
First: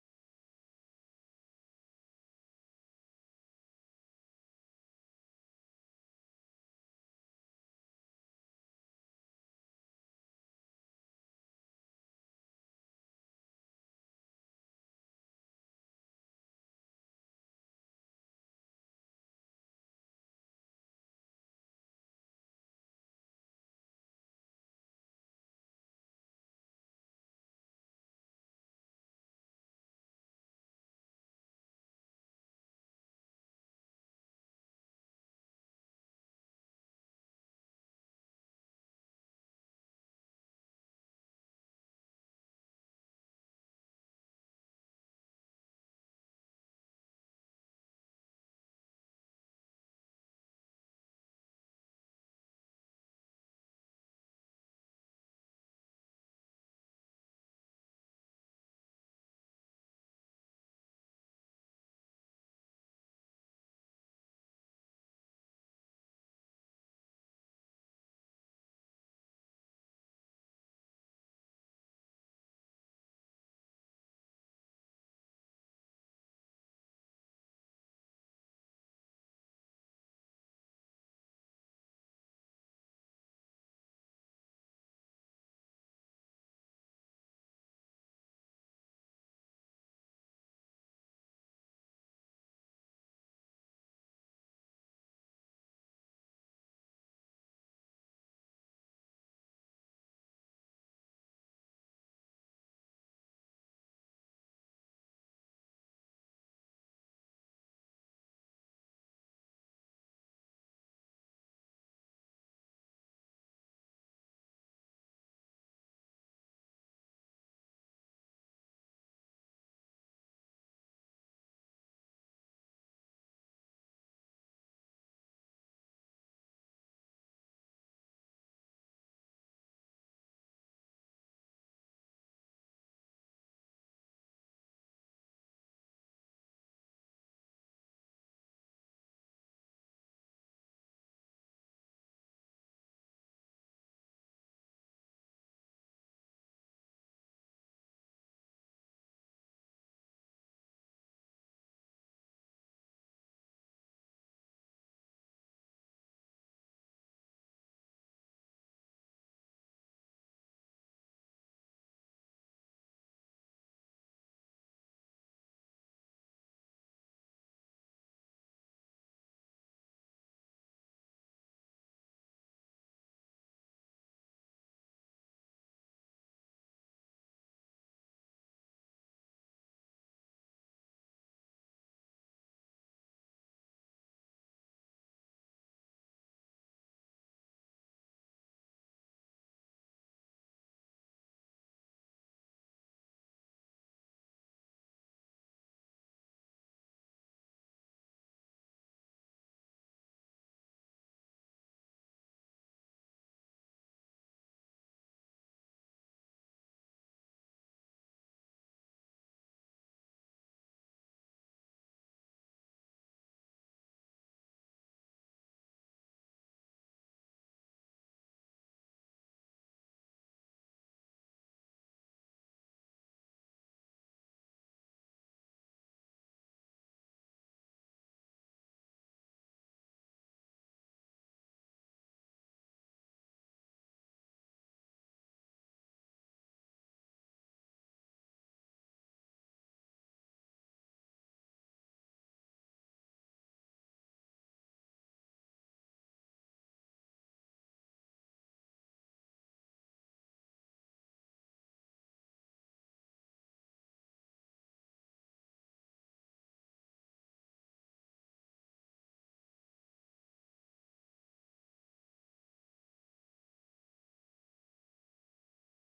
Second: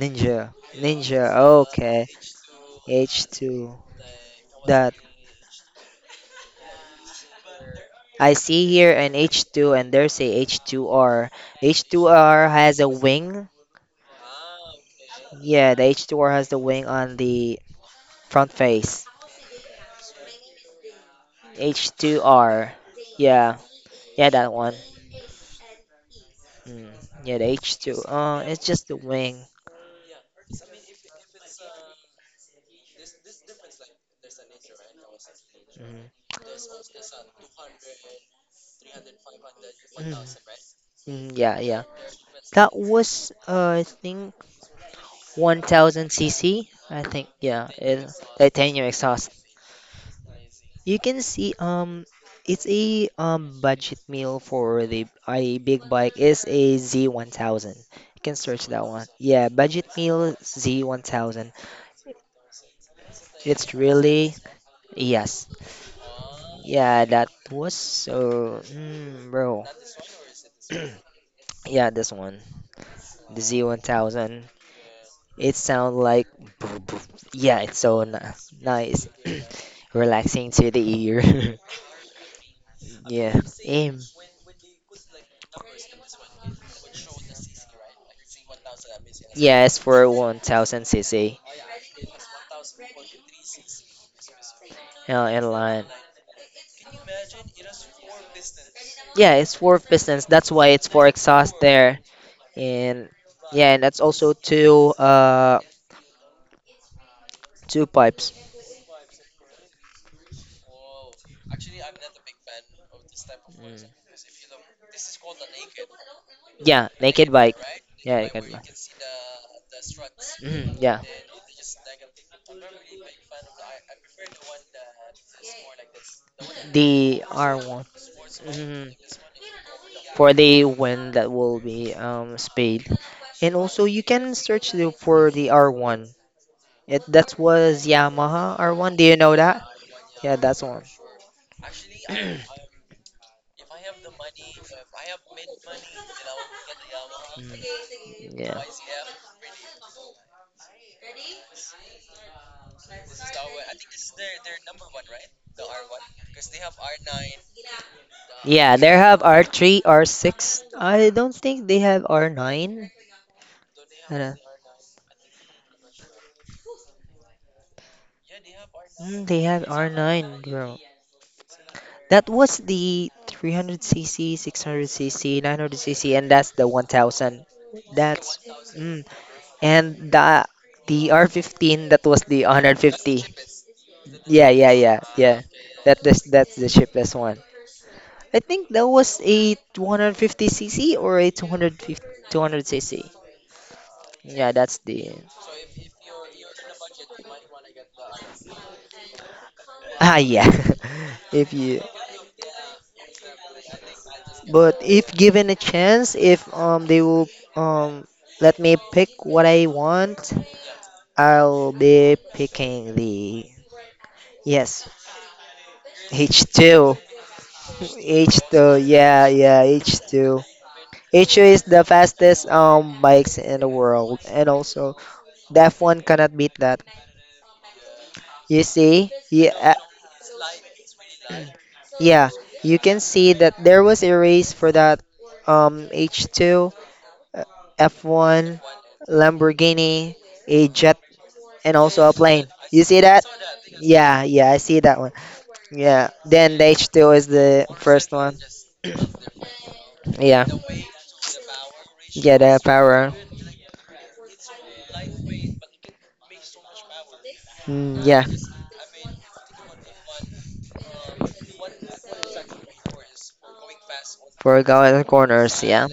S1: Ninja. Ninja. Okay. H2. That. I see here an H2 and there's a H2R. H2R has a wing. Yeah, the H2R has the wing on the front face. H2R. Yeah. Yeah, that one. Mm. Yeah, the H2. It's just the wing. Mm. Mm. Mm, yeah, yeah. That was, I think, 1000 cc. I think, yeah. It, titanium exhaust. You can see it's a budget meal for the a big bike is a Z1000. You can search that one. Yeah, budget meal Z1000. It's really, yes. Yeah, that was so, mm, bro. Yeah, this one. The Z1000. It sound like, yeah, it's so nice. Relaxing to the ear. Yeah. Aim. Yeah, it's for 1000 cc in line. Yeah, it's for pistons. That's why it's for exhaust there. And, yeah, and that's also two pipes. Mm. Yeah, naked bike. Yeah, naked bike. Mhm, yeah, the R1, mhm, for the wind that will be speed, and also you can search for the R1. It That was Yamaha R1. Do you know that? Yeah, that's one. Mm, yeah. Yeah, they have R3, R6. I don't think they have R9. Do they do mm, they have R9, bro. That was the 300cc, 600cc, 900cc, and that's the 1000. The That's 1000. And the R15, that was the that's the 150. Yeah, yeah, yeah. Ah, yeah. Okay, yeah. That yeah, is that's the cheapest one. I think that was a 250cc, or a 250, 200cc. Yeah, that's the, yeah. if you But if given a chance, if they will, um let me pick what I want. I'll be picking the, yes H2 H2 yeah, yeah, H2. H2 is the fastest bikes in the world, and also the F1 cannot beat that. You see? Yeah. Yeah, you can see that there was a race for that, H2, uh, F1, Lamborghini, a jet, and also a plane. You see that? Yeah, yeah, I see that one. Yeah, then the H2 is the first one. Yeah, yeah, the power. Mm, yeah, for going corners. Yeah,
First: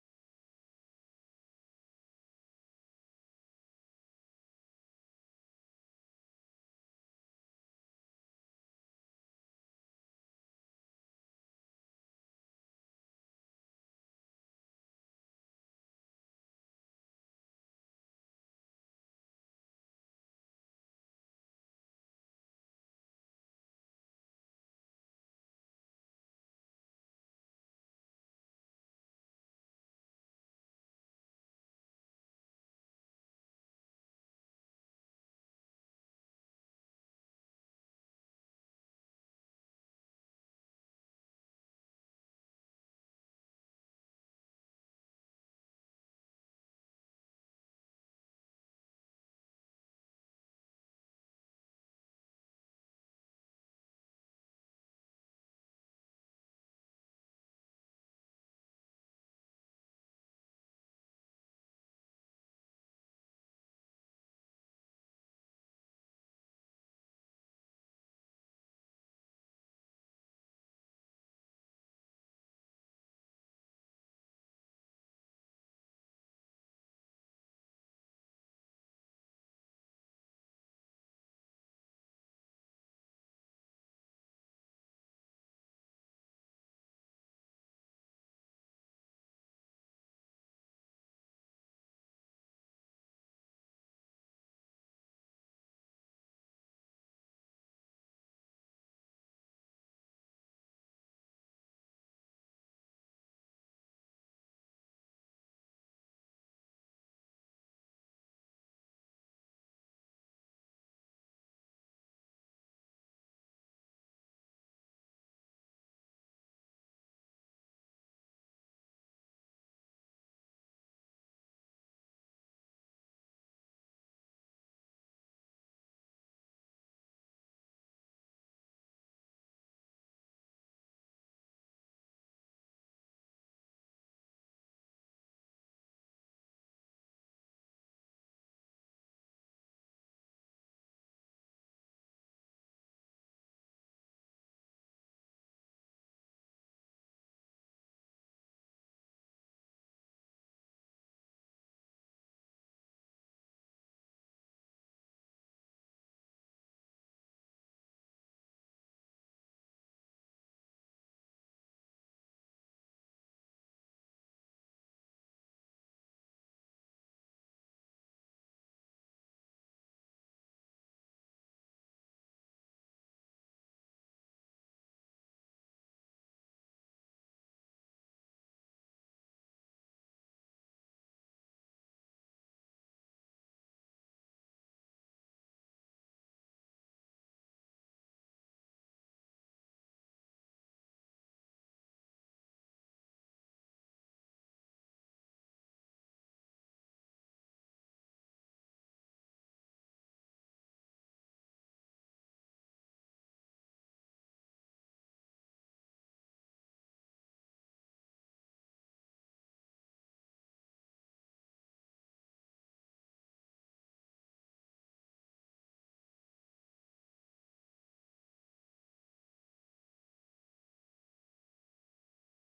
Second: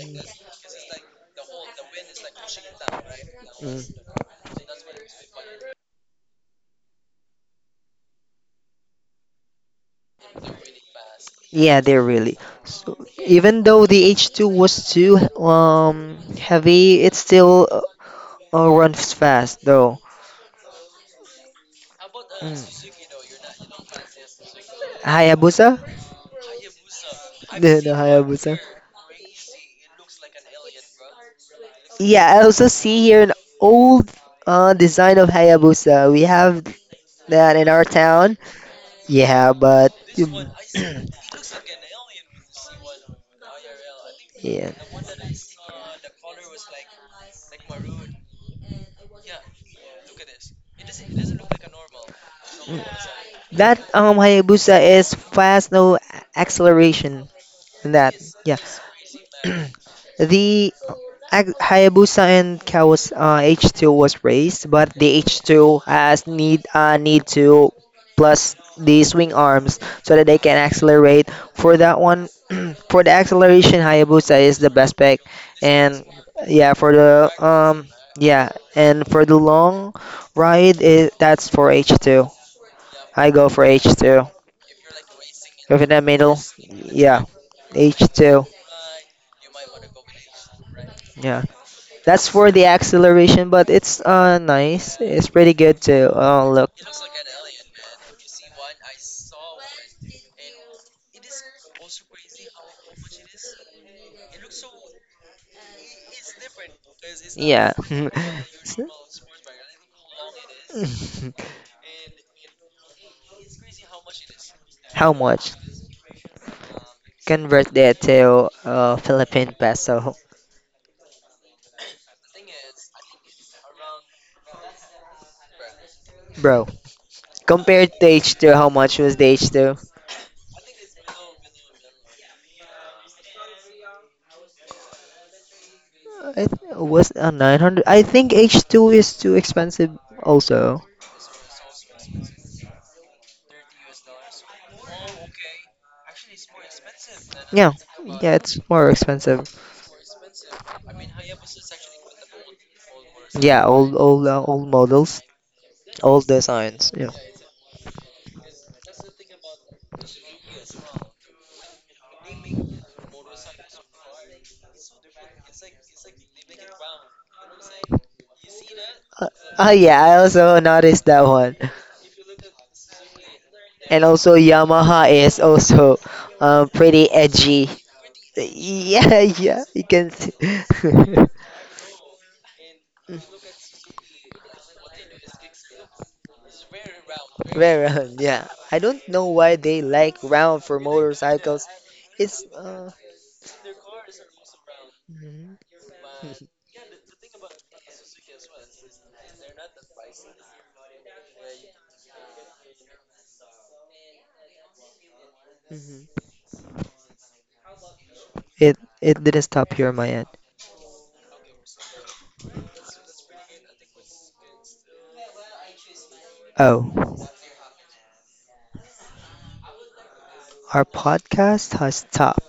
S1: mm, yeah, they are really. So even though the H2 was too heavy, it's still, oh, runs fast though. Mm. Hayabusa? The Hayabusa. Yeah, I also see here an old, design of Hayabusa. We have that in our town. Yeah, but you- yeah. Mm. That Hayabusa is fast, no acceleration. In That Yeah, the Hayabusa and Kawas H2 was raised, but the H2 has need to plus the swing arms so that they can accelerate. For that one, for the acceleration, Hayabusa is the best pick, and, yeah, for the, yeah, and for the long ride, it, that's for H2. I go for H2. Over the middle, yeah, H2, yeah. That's for the acceleration, but it's nice. It's pretty good too. Oh look, yeah. How much? Convert that to Philippine peso, bro. Compared to H2, how much was the H2? It was 900. I think H2 is too expensive also. Yeah. Yeah, it's more expensive. Yeah, old models, old designs. Yeah. Uh, yeah, I also noticed that one. And also Yamaha is also, pretty edgy. Yeah. Yeah, you can see. Very round, yeah. I don't know why they like round for motorcycles. It's mhm, mhm. It didn't stop here on my end. Oh, our podcast has stopped.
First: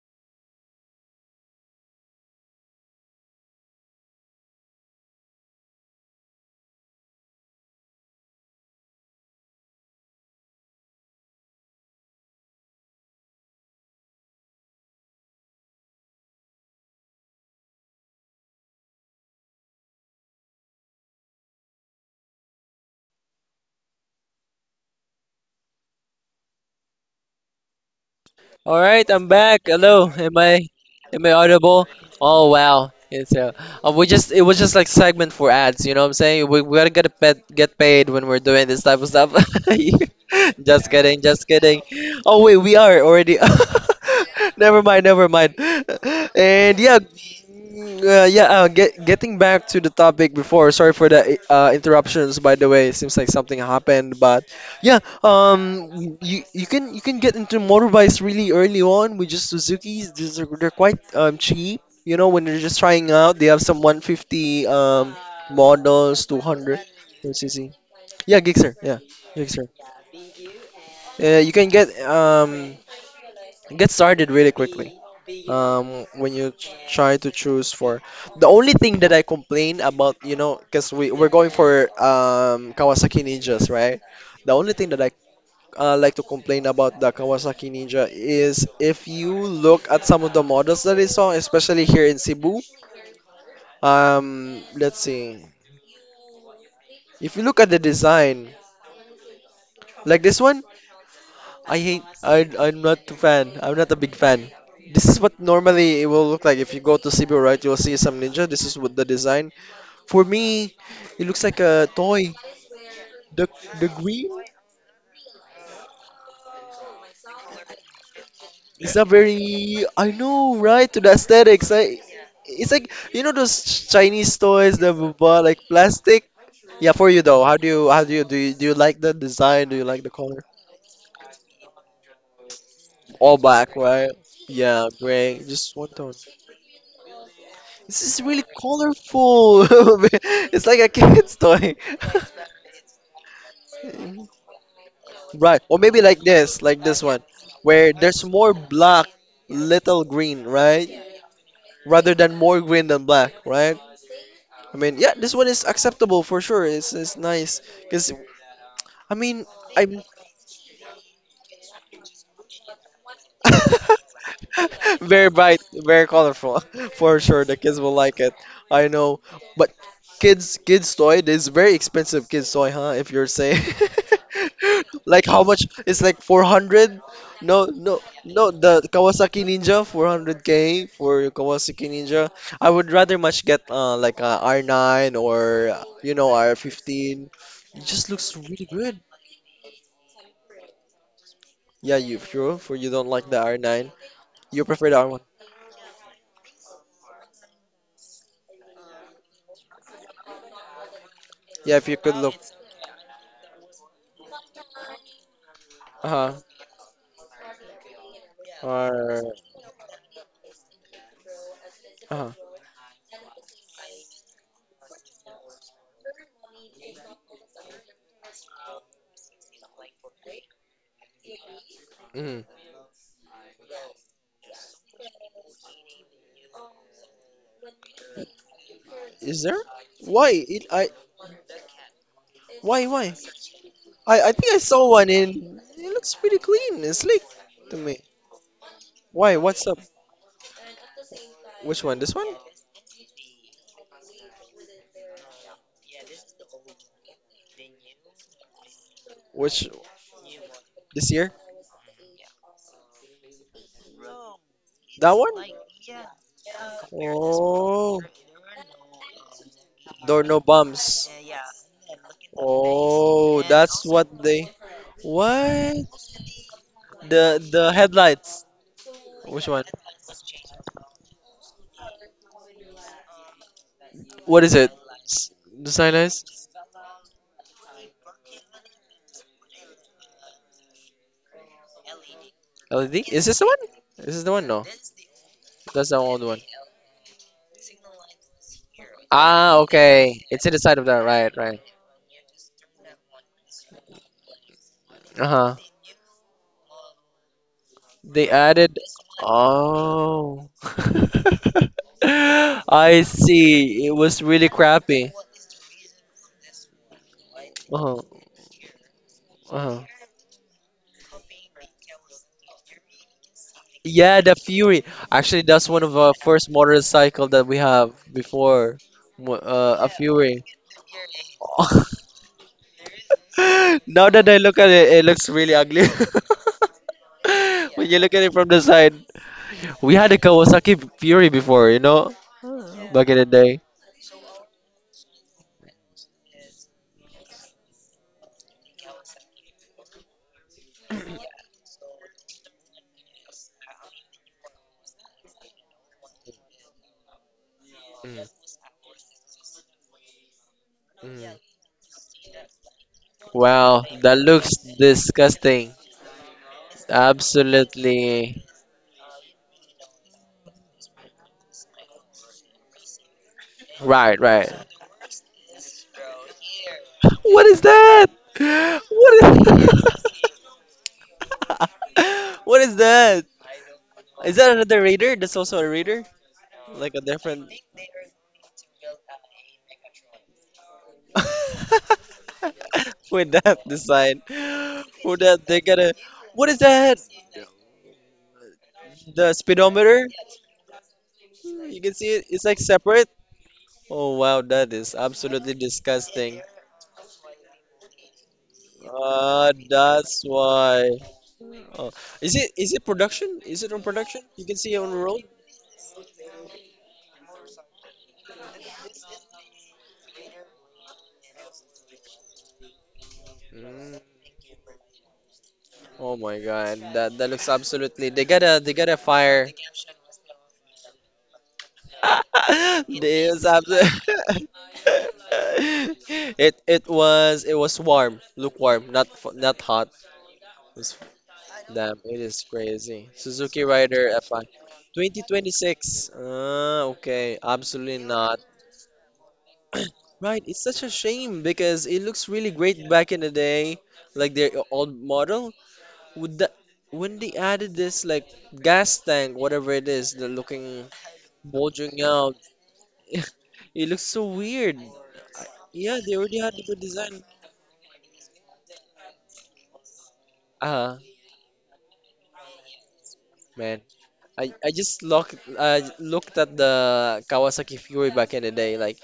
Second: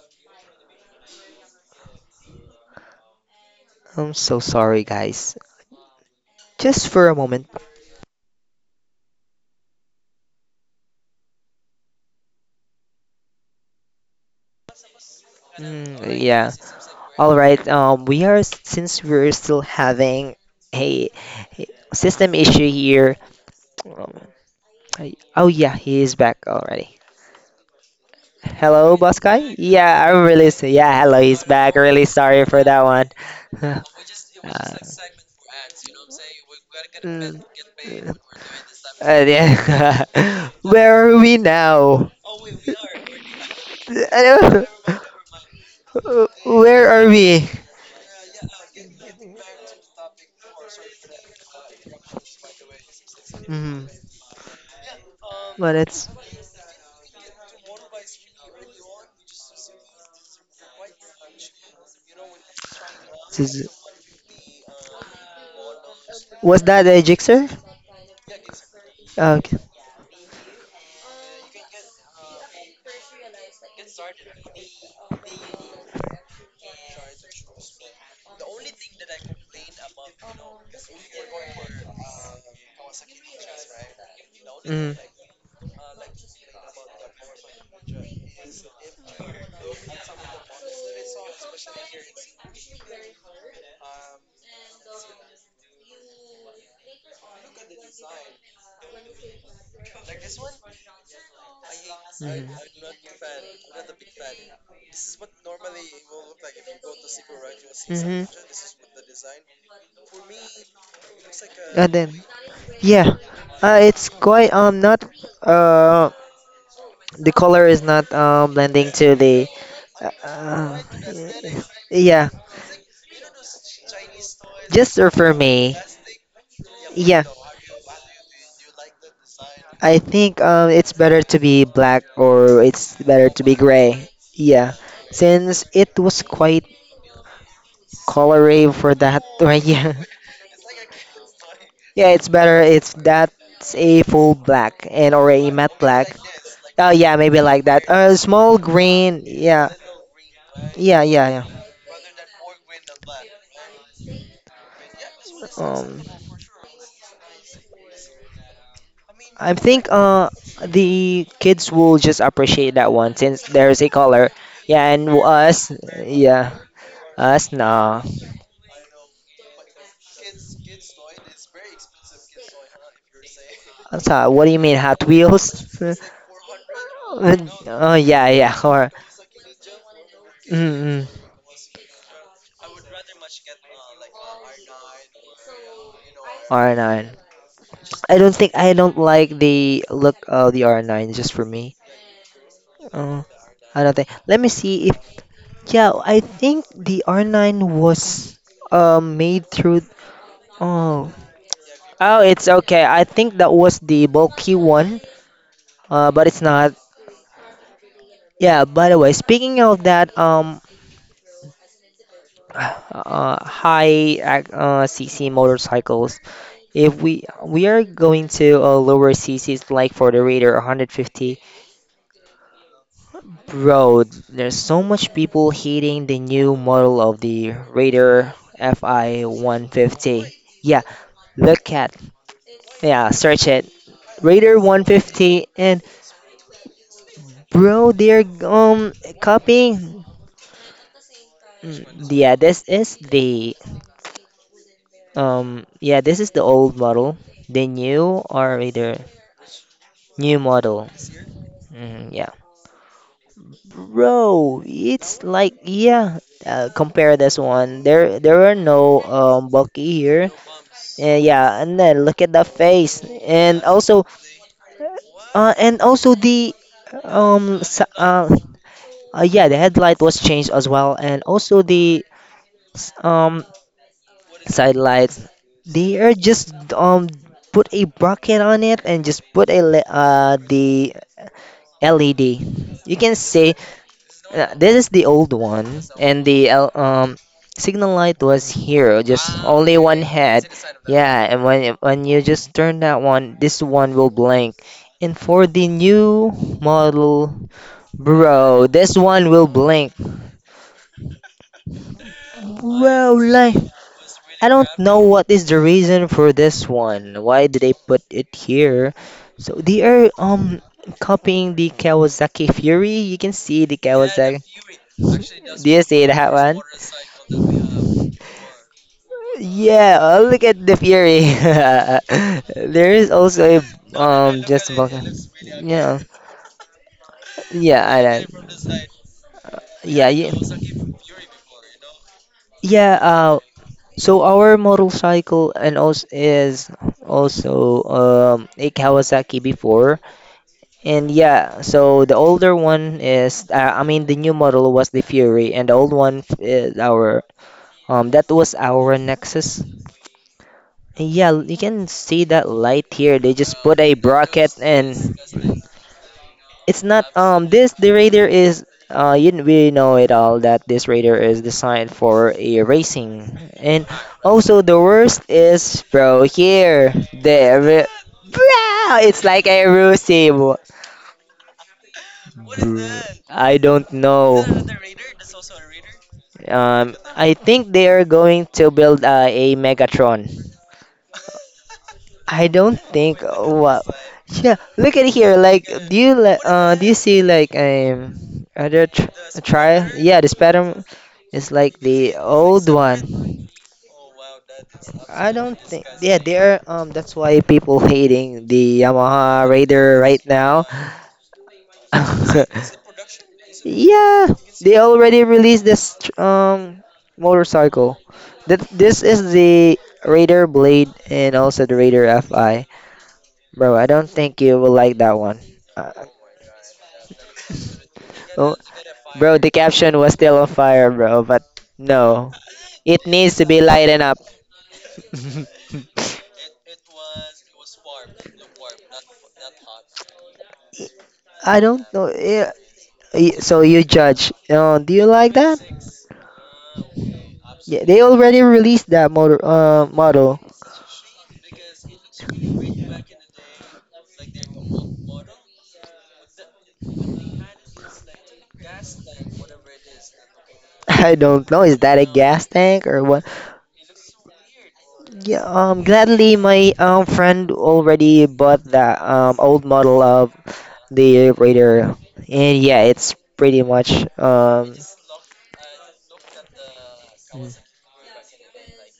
S1: I'm so sorry, guys. Just for a moment. Mm, yeah. All right. We are since we're still having a a system issue here. Um, oh yeah, he is back already.
S2: All
S1: Hello,
S2: right,
S1: boss
S2: I'm
S1: guy.
S2: back. Hello,
S1: Yeah,
S2: am I
S1: yeah. Hello,
S2: am I
S1: he's back.
S2: audible?
S1: Really sorry
S2: Oh
S1: for that
S2: wow,
S1: one.
S2: yeah, so we just it was just
S1: Uh,
S2: like segment for ads. You know what I'm saying? We gotta get a pet, get paid
S1: mm,
S2: when we're doing this type of stuff.
S1: yeah.
S2: Just
S1: Where are
S2: kidding,
S1: we
S2: just kidding.
S1: now?
S2: Oh wait, we are already.
S1: I don't-
S2: Never mind, never mind. And
S1: Where
S2: yeah,
S1: are we?
S2: getting back to the topic before. Sorry for the interruptions. By the way, seems like something
S1: Mm,
S2: happened, but yeah.
S1: but it's
S2: You can get into motorbikes really early on with just Suzuki's. These are, they're quite cheap. You know, when they're just trying out, they have some 150 models,
S1: was
S2: 200
S1: that a jigsaw?
S2: cc. Yeah, Gixxer. Yeah,
S1: Okay.
S2: Gixxer. You can get started really quickly. Try to choose for the only thing that I complain about, you know, because we're going for Kawasaki Ninjas, right? The only thing that
S1: Mm-hmm.
S2: I like to complain about the Kawasaki Ninja is if you look at some of the models that I saw, especially here in Cebu, let's see. If you look at the design, like this one, I hate. I'm not a fan. I'm not a big fan. This is what normally it will look like if you go to Cebu, right? You'll see some
S1: Mm-hmm.
S2: ninja. This is what the design. For me, it looks like a
S1: And then,
S2: toy.
S1: yeah,
S2: The the
S1: it's
S2: green.
S1: quite not, uh the color is not blending
S2: It's not
S1: to the,
S2: very. I know,
S1: uh,
S2: right? To the aesthetics, I.
S1: yeah.
S2: It's like you know those Chinese toys that
S1: Just
S2: we
S1: for
S2: bought, like
S1: me,
S2: plastic. Yeah, for you
S1: yeah,
S2: though. How do you? How do you? Do you like the design? Do you
S1: I
S2: like the color?
S1: think it's better to be black, or it's better
S2: All
S1: to be
S2: black,
S1: gray,
S2: right?
S1: yeah,
S2: Yeah, gray,
S1: since
S2: just one
S1: it
S2: tone.
S1: was quite
S2: This is really
S1: colory for that. Right?
S2: colorful.
S1: Yeah.
S2: It's like a kid's toy.
S1: Yeah, it's better if that's a full black and or a
S2: Right. Or
S1: matte
S2: maybe
S1: black.
S2: like
S1: Oh
S2: this
S1: yeah,
S2: one,
S1: maybe like that.
S2: where there's more
S1: Small
S2: black,
S1: green. Yeah,
S2: little green, right?
S1: yeah, yeah, yeah.
S2: Rather than more green than black, right? I mean, yeah, this one is
S1: Um,
S2: acceptable for sure. It's nice because I mean,
S1: I think
S2: I'm.
S1: the kids will just appreciate that one since there's a color. Yeah, and
S2: Very bright,
S1: us,
S2: very
S1: yeah,
S2: colorful. For sure, the
S1: us
S2: kids will
S1: nah.
S2: like it. I know, but kids, kids toy. This is very expensive kids toy, huh? If you're saying,
S1: I'm sorry. What do you mean Hot
S2: like how much?
S1: Wheels?
S2: It's like 400. No,
S1: Oh
S2: no,
S1: yeah,
S2: no.
S1: yeah.
S2: The
S1: Or,
S2: Kawasaki Ninja
S1: mm,
S2: 400k
S1: mm,
S2: for Kawasaki Ninja. I would rather much get like a R9 or you know
S1: R9.
S2: R15. It just
S1: I
S2: looks
S1: don't think.
S2: really
S1: I
S2: good.
S1: don't like the look of the R9, just for me.
S2: Yeah, you sure? For you don't
S1: Uh,
S2: like the
S1: I
S2: R9,
S1: don't think. Let me
S2: you prefer
S1: see
S2: the
S1: if,
S2: R1.
S1: yeah, I think the R9 was made through. Oh.
S2: Yeah, if you could
S1: Oh,
S2: look.
S1: it's okay. I think that was the bulky one. But
S2: Uh-huh.
S1: it's not. Yeah, by the way,
S2: Or
S1: speaking of that,
S2: uh-huh.
S1: CC motorcycles, if we are going to, lower CCs, like for the Raider 150.
S2: Mhm.
S1: Bro, there's so much people hating the new model of the Raider FI
S2: Is there?
S1: 150.
S2: Why? It,
S1: Yeah,
S2: I
S1: look at
S2: why?
S1: yeah, search it.
S2: I think I
S1: Raider
S2: saw one
S1: 150.
S2: in.
S1: And
S2: It looks pretty clean and slick to
S1: bro,
S2: me.
S1: they're
S2: Why? What's up?
S1: copying.
S2: Which
S1: Mm.
S2: one? This one?
S1: Yeah, this is the, yeah, this is the old model. The new or Raider
S2: Which
S1: new model.
S2: this year?
S1: Mm, yeah. Bro,
S2: That
S1: it's
S2: one?
S1: like, yeah. Compare this one.
S2: Oh,
S1: There are no bulky
S2: there are
S1: here.
S2: no bumps.
S1: And, yeah, and then look at the face,
S2: Oh, that's what they. What?
S1: and also the,
S2: The
S1: um,
S2: the
S1: s- uh,
S2: headlights. Which
S1: yeah, the
S2: one?
S1: headlight was changed as well, and also the, s- um,
S2: What is it?
S1: side lights.
S2: S-. The sign
S1: They are
S2: is
S1: just put a bracket on it, and just put a the LED.
S2: LED?
S1: You can
S2: Is this the
S1: say,
S2: one? Is this the one? No,
S1: this is the old one,
S2: that's the old
S1: and
S2: one.
S1: the signal light was here, just
S2: Ah,
S1: only one
S2: okay. It's
S1: head.
S2: in the side of that,
S1: Yeah,
S2: right,
S1: and
S2: right.
S1: when you just turn that one, this one will blink. And for
S2: Uh-huh.
S1: the new model,
S2: They
S1: bro,
S2: added.
S1: this one will blink.
S2: Oh. I
S1: Bro, like
S2: see. It was really
S1: I don't know
S2: crappy.
S1: what is the reason for this one. Why did they put
S2: Uh-huh.
S1: it here? So
S2: Uh-huh.
S1: they are copying the Kawasaki Fury. You can see the
S2: Yeah, the
S1: Kawasaki.
S2: Fury. Actually, that's
S1: Do
S2: one
S1: you
S2: of
S1: see
S2: our
S1: that
S2: first
S1: one?
S2: motorcycle that we have before. A
S1: Yeah, oh,
S2: Fury.
S1: look at the Fury. There is also a,
S2: Now that I look at
S1: just
S2: it, it
S1: volcano.
S2: looks really ugly.
S1: Yeah,
S2: When
S1: yeah,
S2: you
S1: I
S2: look at it from the
S1: know.
S2: side, we
S1: Yeah,
S2: had a
S1: yeah,
S2: Kawasaki Fury before, you know,
S1: yeah.
S2: back in the day.
S1: So our motorcycle, and also is also a Kawasaki before, and yeah. So the older one is, I mean the new model was the Fury, and the old one is our, that was our Nexus.
S2: Mm.
S1: Yeah, you can see that light here. They just put
S2: Wow,
S1: a
S2: that looks
S1: bracket, and
S2: disgusting.
S1: it's not this the radar
S2: Absolutely.
S1: is you, we know it all that this radar is designed for a racing. And
S2: Right, right.
S1: also the worst is, bro, here
S2: What is
S1: there,
S2: that?
S1: bro,
S2: What
S1: it's like a
S2: is.
S1: Rusi. Bro,
S2: What is that?
S1: I don't
S2: Is
S1: know.
S2: that another raider? That's also a raider? Like a
S1: I
S2: different
S1: think they are going to build, a Megatron. I don't think.
S2: with that
S1: Wow.
S2: design.
S1: Yeah, look at
S2: With
S1: here.
S2: that they got a
S1: Like?
S2: what is
S1: Do you
S2: that?
S1: see, like, other tr
S2: The
S1: trial?
S2: speedometer?
S1: Yeah, this pattern is
S2: You
S1: like
S2: can see
S1: the
S2: it, it's like
S1: old
S2: separate.
S1: one.
S2: Oh wow, that is
S1: I
S2: absolutely
S1: don't think. Yeah,
S2: disgusting.
S1: they're. That's why people hating the Yamaha
S2: Ah,
S1: Raider
S2: that's
S1: right now.
S2: why. Oh, is it production? Is it on production?
S1: Yeah,
S2: You can see
S1: they
S2: it on the road.
S1: already released this, motorcycle. That This is the Raider Blade and also the Raider FI. Bro, I
S2: Mm.
S1: don't think you will like that one. Uh,
S2: Oh my God, that that looks absolutely. They
S1: oh,
S2: gotta they gotta
S1: bro,
S2: fire.
S1: the caption was still on fire, bro, but no. It
S2: They
S1: needs
S2: was
S1: to be
S2: abso-.
S1: lightened up.
S2: It was warm, lukewarm, not f- not hot. It's,
S1: I don't
S2: damn,
S1: know.
S2: it is
S1: Yeah,
S2: crazy. Suzuki
S1: so you
S2: Rider
S1: judge.
S2: FI,
S1: Do you like that?
S2: 2026. Okay,
S1: Yeah,
S2: absolutely
S1: they
S2: not.
S1: already released that model.
S2: Right, it's such a shame because it looks really great back in the day, like their old model. With the when they added this like gas tank, whatever it is, the looking
S1: I don't know. Is that
S2: bulging
S1: a
S2: out,
S1: gas tank or what?
S2: it looks so weird.
S1: Yeah.
S2: Yeah, they already
S1: Gladly,
S2: had the
S1: my
S2: good design.
S1: friend already bought that old model of
S2: Ah,
S1: the radar, and yeah, it's pretty
S2: man,
S1: much,
S2: I
S1: um
S2: just looked looked at the Kawasaki Fury back in the day, like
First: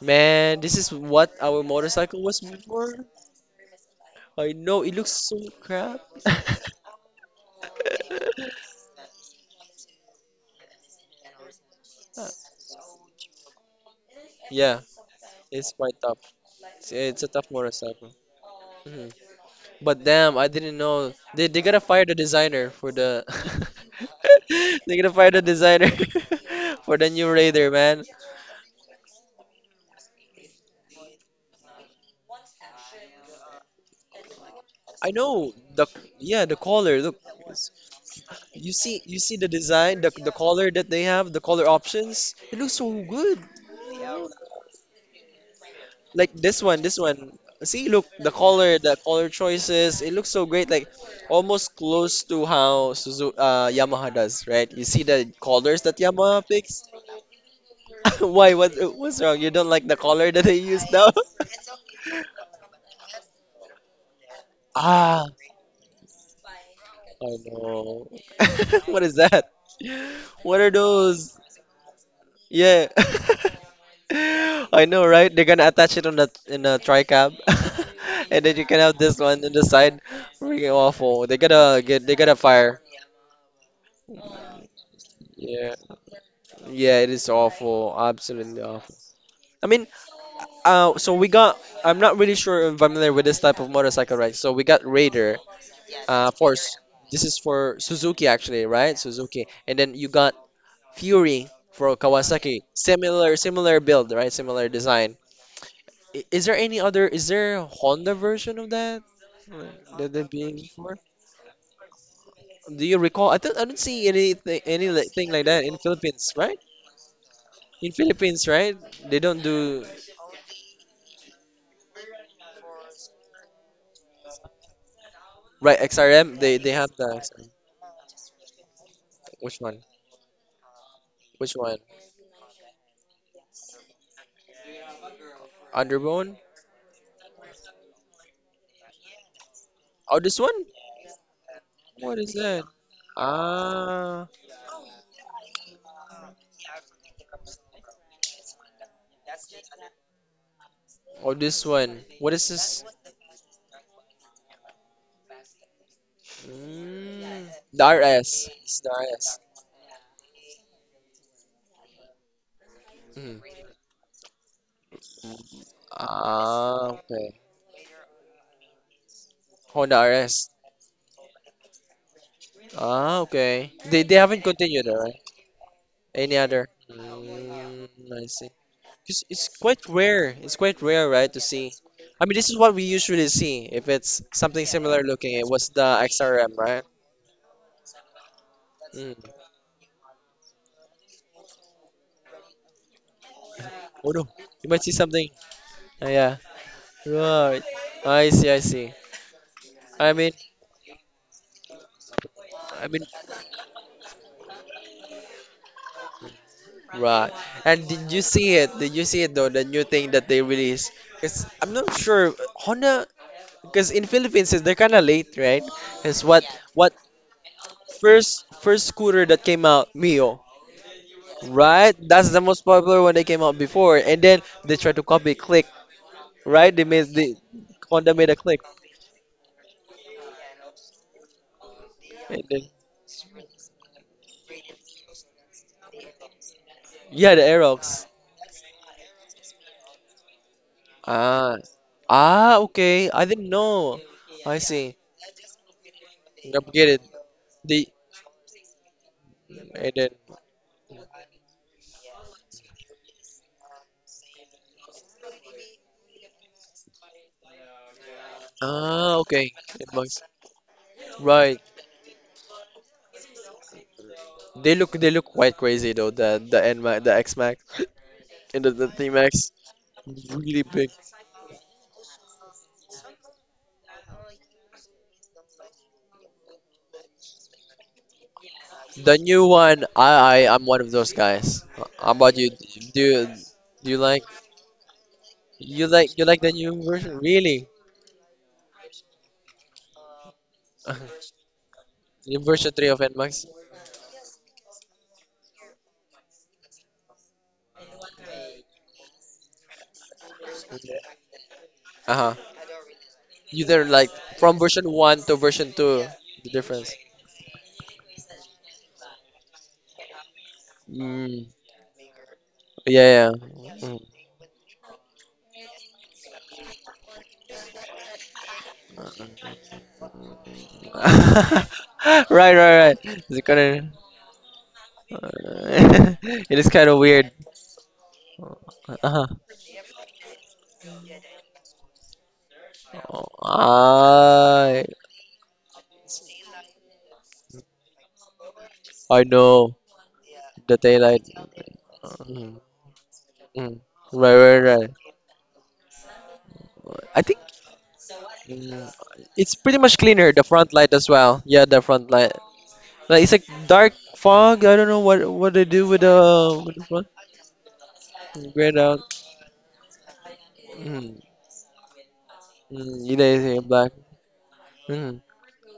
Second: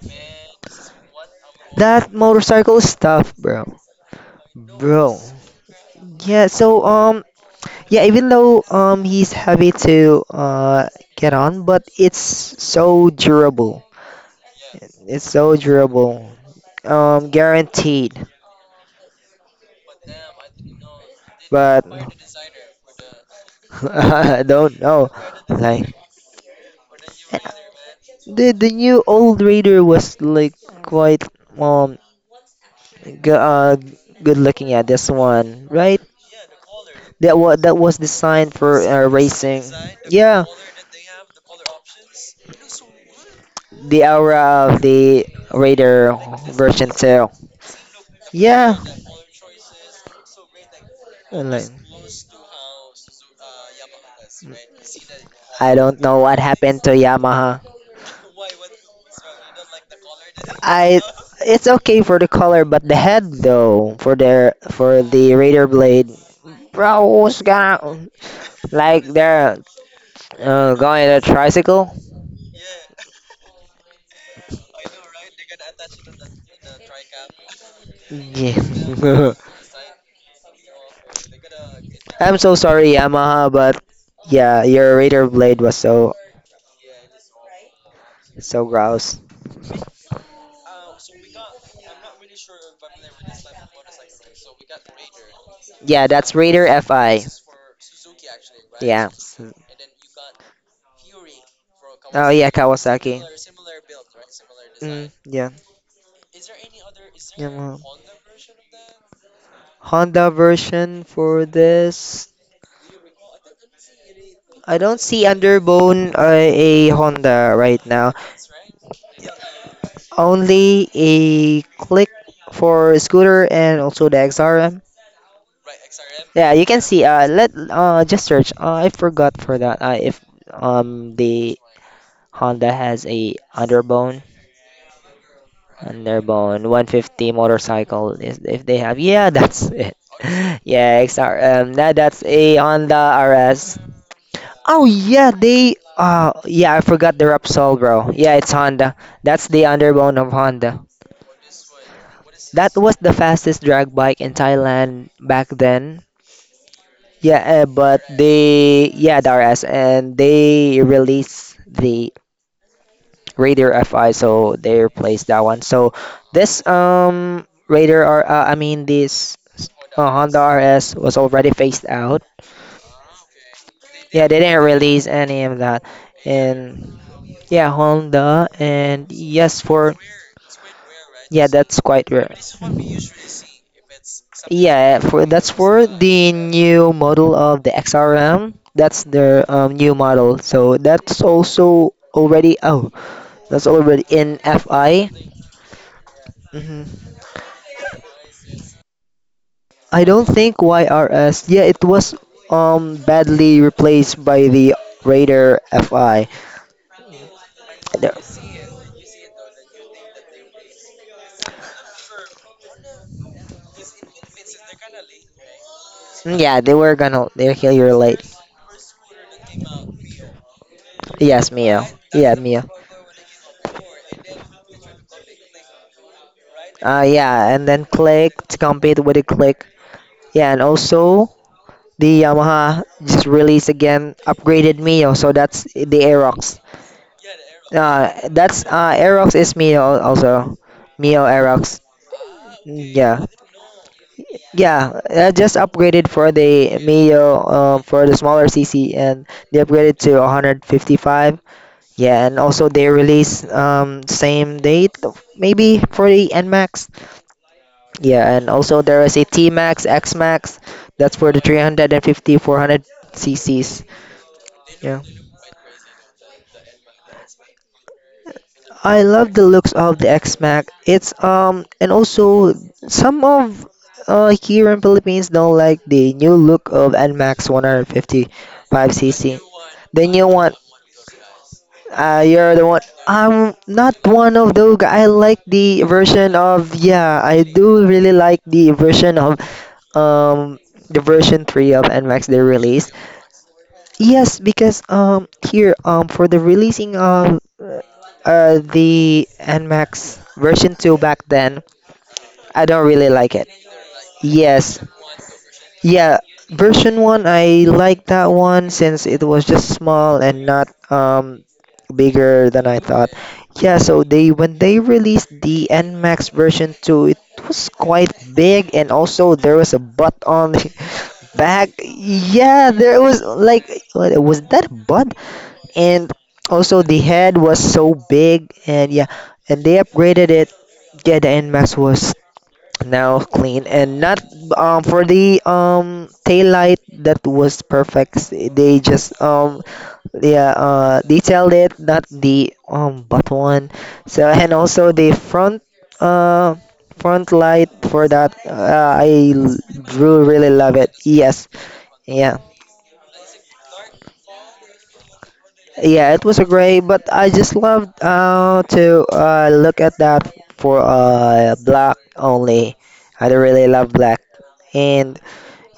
S2: man, this is what our
S1: that
S2: motorcycle was
S1: motorcycle
S2: before.
S1: is tough,
S2: I know it looks
S1: bro.
S2: so crap.
S1: Yeah, so, yeah, even though he's heavy to get on, but it's so durable.
S2: Yeah.
S1: It's so
S2: It's quite tough.
S1: durable,
S2: It's a tough
S1: guaranteed.
S2: motorcycle. Mhm. But damn, I didn't know they gotta
S1: But
S2: fire the designer for the
S1: I don't
S2: they
S1: know,
S2: gotta fire the designer
S1: like
S2: for the new Raider, man.
S1: the new old radar was like quite um. Go, uh, good looking at
S2: I
S1: this
S2: know
S1: one,
S2: the
S1: right?
S2: yeah the collar. Look,
S1: That was designed
S2: you
S1: for,
S2: see you see the
S1: racing.
S2: design, the
S1: Yeah,
S2: collar that they have, the collar options. It looks so good.
S1: the aura of the Raider
S2: Like this one,
S1: version
S2: this
S1: two.
S2: one. See, look,
S1: Yeah,
S2: the color choices, it looks so great, like
S1: I like-
S2: almost close to how Suzu Yamaha does, right? You see the
S1: I
S2: colors that
S1: don't know what
S2: Yamaha picks?
S1: happened to Yamaha.
S2: Why? What, what's wrong? You don't like the color that they use
S1: I
S2: now?
S1: It's okay for the color, but the head though for their, for
S2: Ah,
S1: the Raider blade. Bro,
S2: I
S1: who's
S2: know.
S1: gonna
S2: What
S1: like
S2: is that?
S1: they're,
S2: What are
S1: going on a
S2: those?
S1: tricycle?
S2: Yeah. I know, right? They're gonna attach it on the in a tri-cab. And then you can have this
S1: Yeah.
S2: one in the side. Freaking awful. They gotta
S1: I'm so
S2: fire.
S1: sorry, Yamaha, but yeah, your Raider blade
S2: Yeah.
S1: was so
S2: Yeah, it is awful. Absolutely
S1: so
S2: awful.
S1: gross.
S2: I mean, so we got. I'm not really sure if I'm familiar with this type of motorcycle, right? So we got Raider.
S1: Yeah,
S2: Uh,
S1: that's
S2: for
S1: Raider
S2: s- this
S1: FI.
S2: is for Suzuki actually, right?
S1: Yeah.
S2: Suzuki, and then you got Fury for
S1: Oh yeah,
S2: Kawasaki.
S1: Kawasaki.
S2: Similar, similar build, right? Similar
S1: Mm,
S2: design.
S1: yeah.
S2: I-. Is there any other? Is there a
S1: Yamaha.
S2: Honda version of that? Like, that that
S1: Honda
S2: being before?
S1: version for this.
S2: Do you recall? I don't. I don't see anything,
S1: I
S2: any
S1: don't
S2: li-
S1: see
S2: thing like that in
S1: Underbone,
S2: Philippines, right?
S1: a Honda right
S2: In
S1: now.
S2: Philippines, right? They don't do.
S1: Only a Click for scooter, and also the XRM.
S2: Right, XRM.
S1: Yeah, you
S2: They
S1: can
S2: have
S1: see.
S2: the
S1: Let just search. I forgot for
S2: which
S1: that.
S2: one?
S1: If
S2: Which
S1: the
S2: one?
S1: Honda has a
S2: Underbone?
S1: underbone 150 motorcycle, is if they have. Yeah, that's it.
S2: Oh, this one?
S1: Yeah, XR.
S2: What
S1: That's
S2: is
S1: a
S2: that?
S1: Honda RS.
S2: Ah,
S1: Oh yeah, they. Yeah, I forgot the Repsol, bro. Yeah, it's Honda. That's the underbone of Honda.
S2: oh, this one. What is
S1: That
S2: this?
S1: was the fastest drag bike in Thailand back then. Yeah,
S2: Mm, the
S1: but
S2: RS. It's the
S1: they, yeah, the
S2: RS.
S1: RS, and they release the
S2: Mhm.
S1: Raider FI, so they replaced that one. So this,
S2: Ah, okay.
S1: I mean this,
S2: Honda
S1: Honda
S2: RS.
S1: RS was already phased out.
S2: Ah, okay. They
S1: Yeah, they
S2: haven't
S1: didn't
S2: continued, all
S1: release
S2: right?
S1: any of that.
S2: Any other?
S1: And, yeah,
S2: Mm, I
S1: Honda.
S2: see.
S1: And
S2: 'Cause it's
S1: yes,
S2: quite
S1: for,
S2: rare. It's quite rare, right, to
S1: yeah,
S2: see.
S1: that's quite
S2: I
S1: rare.
S2: mean, this is what we usually see. If it's something
S1: Yeah,
S2: similar
S1: for
S2: looking,
S1: that's
S2: it was
S1: for
S2: the
S1: the
S2: XRM, right?
S1: new model of the XRM. That's
S2: Mm.
S1: their, new model. So that's also already. Oh, that's already
S2: Oh no,
S1: in
S2: you might see
S1: FI.
S2: something. Yeah,
S1: Hmm,
S2: right. I see, I see.
S1: I
S2: I
S1: don't
S2: mean,
S1: think YRS. Yeah, it was
S2: I mean,
S1: badly replaced by the Raider FI.
S2: right. And did you
S1: They're-
S2: see it? Did you see it though? The new thing that they released? Cause I'm not sure Honda. Cause in Philippines, they're kind of late, right? Cause
S1: Yeah, they
S2: what
S1: were gonna they're here late.
S2: first scooter that came out, Mio,
S1: Yes, Mio.
S2: right? That's
S1: Yeah,
S2: the
S1: Mio.
S2: most popular one that came out before. And then they tried to copy Click, right? They made the
S1: Yeah, and then
S2: Honda
S1: click
S2: made a
S1: to
S2: Click.
S1: compete with the click. Yeah, and also the
S2: And then
S1: Yamaha just released again upgraded Mio, so that's the Aerox.
S2: yeah, the Aerox.
S1: That's Aerox is Mio also, Mio
S2: Ah,
S1: Aerox.
S2: ah,
S1: Mm,
S2: okay.
S1: yeah,
S2: I didn't know. I see.
S1: yeah, just upgraded for
S2: I
S1: the
S2: get it.
S1: Mio,
S2: They
S1: for the smaller CC, and they
S2: and
S1: upgraded
S2: then
S1: to 155. Yeah, and also they release same date maybe for the N Max. Yeah, and also there is
S2: ah,
S1: a T
S2: okay.
S1: Max
S2: It
S1: X
S2: must-.
S1: Max. That's for the
S2: Right.
S1: 350 400 CCs.
S2: They look quite crazy though. The N Max, the X Max, and the
S1: I
S2: T
S1: love the
S2: Max,
S1: looks of the
S2: really
S1: X-Mac.
S2: big.
S1: It's and also some of here in Philippines don't like the new look of N Max
S2: The
S1: 155cc.
S2: new one.
S1: The
S2: I
S1: new
S2: I
S1: one.
S2: I'm one of those guys. How about you?
S1: You're the one.
S2: Do you,
S1: I'm
S2: do
S1: not
S2: you like
S1: one of those. I like the
S2: you
S1: version
S2: like the
S1: of,
S2: new version?
S1: yeah. I
S2: Really?
S1: do really like um the version 3 of N Max they
S2: New version three
S1: released.
S2: of N Max?
S1: Yes, because here for the releasing of the NMAX version 2 back then,
S2: Uh huh.
S1: I don't really like it.
S2: You there like from
S1: Yes.
S2: version one to version two.
S1: Yeah,
S2: The difference.
S1: version 1 I like that one since it was just small and not
S2: Mm,
S1: bigger than I thought.
S2: yeah, yeah.
S1: Yeah,
S2: Mm.
S1: so they when they released the NMAX version 2, it was quite big and also there was a butt on the back.
S2: Right,
S1: Yeah,
S2: right,
S1: there
S2: right.
S1: was
S2: Is it
S1: like,
S2: gonna?
S1: what, was that a butt? And
S2: It is
S1: also
S2: kind of
S1: the
S2: weird.
S1: head was so big and yeah,
S2: Uh-huh.
S1: and they upgraded it. Yeah, the end nmax was now clean and not.
S2: I
S1: For the tail light, that was perfect. They just
S2: I know
S1: yeah,
S2: the daylight.
S1: detailed it, not the
S2: Mm,
S1: bottom one.
S2: mm.
S1: So
S2: Right,
S1: and
S2: right, right.
S1: also the uh
S2: I
S1: front
S2: think
S1: light for that.
S2: mm, it's pretty much
S1: Really,
S2: cleaner. The
S1: really
S2: front
S1: love it.
S2: light as well.
S1: Yes,
S2: Yeah, the front light.
S1: yeah.
S2: Like it's like dark fog. I don't know what they do
S1: Yeah, it was a
S2: with
S1: great,
S2: the front.
S1: but I just loved
S2: Grayed out.
S1: to look at that for
S2: Mm,
S1: black only.
S2: mm, you know,
S1: I don't
S2: it's
S1: really
S2: like
S1: love
S2: black.
S1: black.
S2: Mm.
S1: And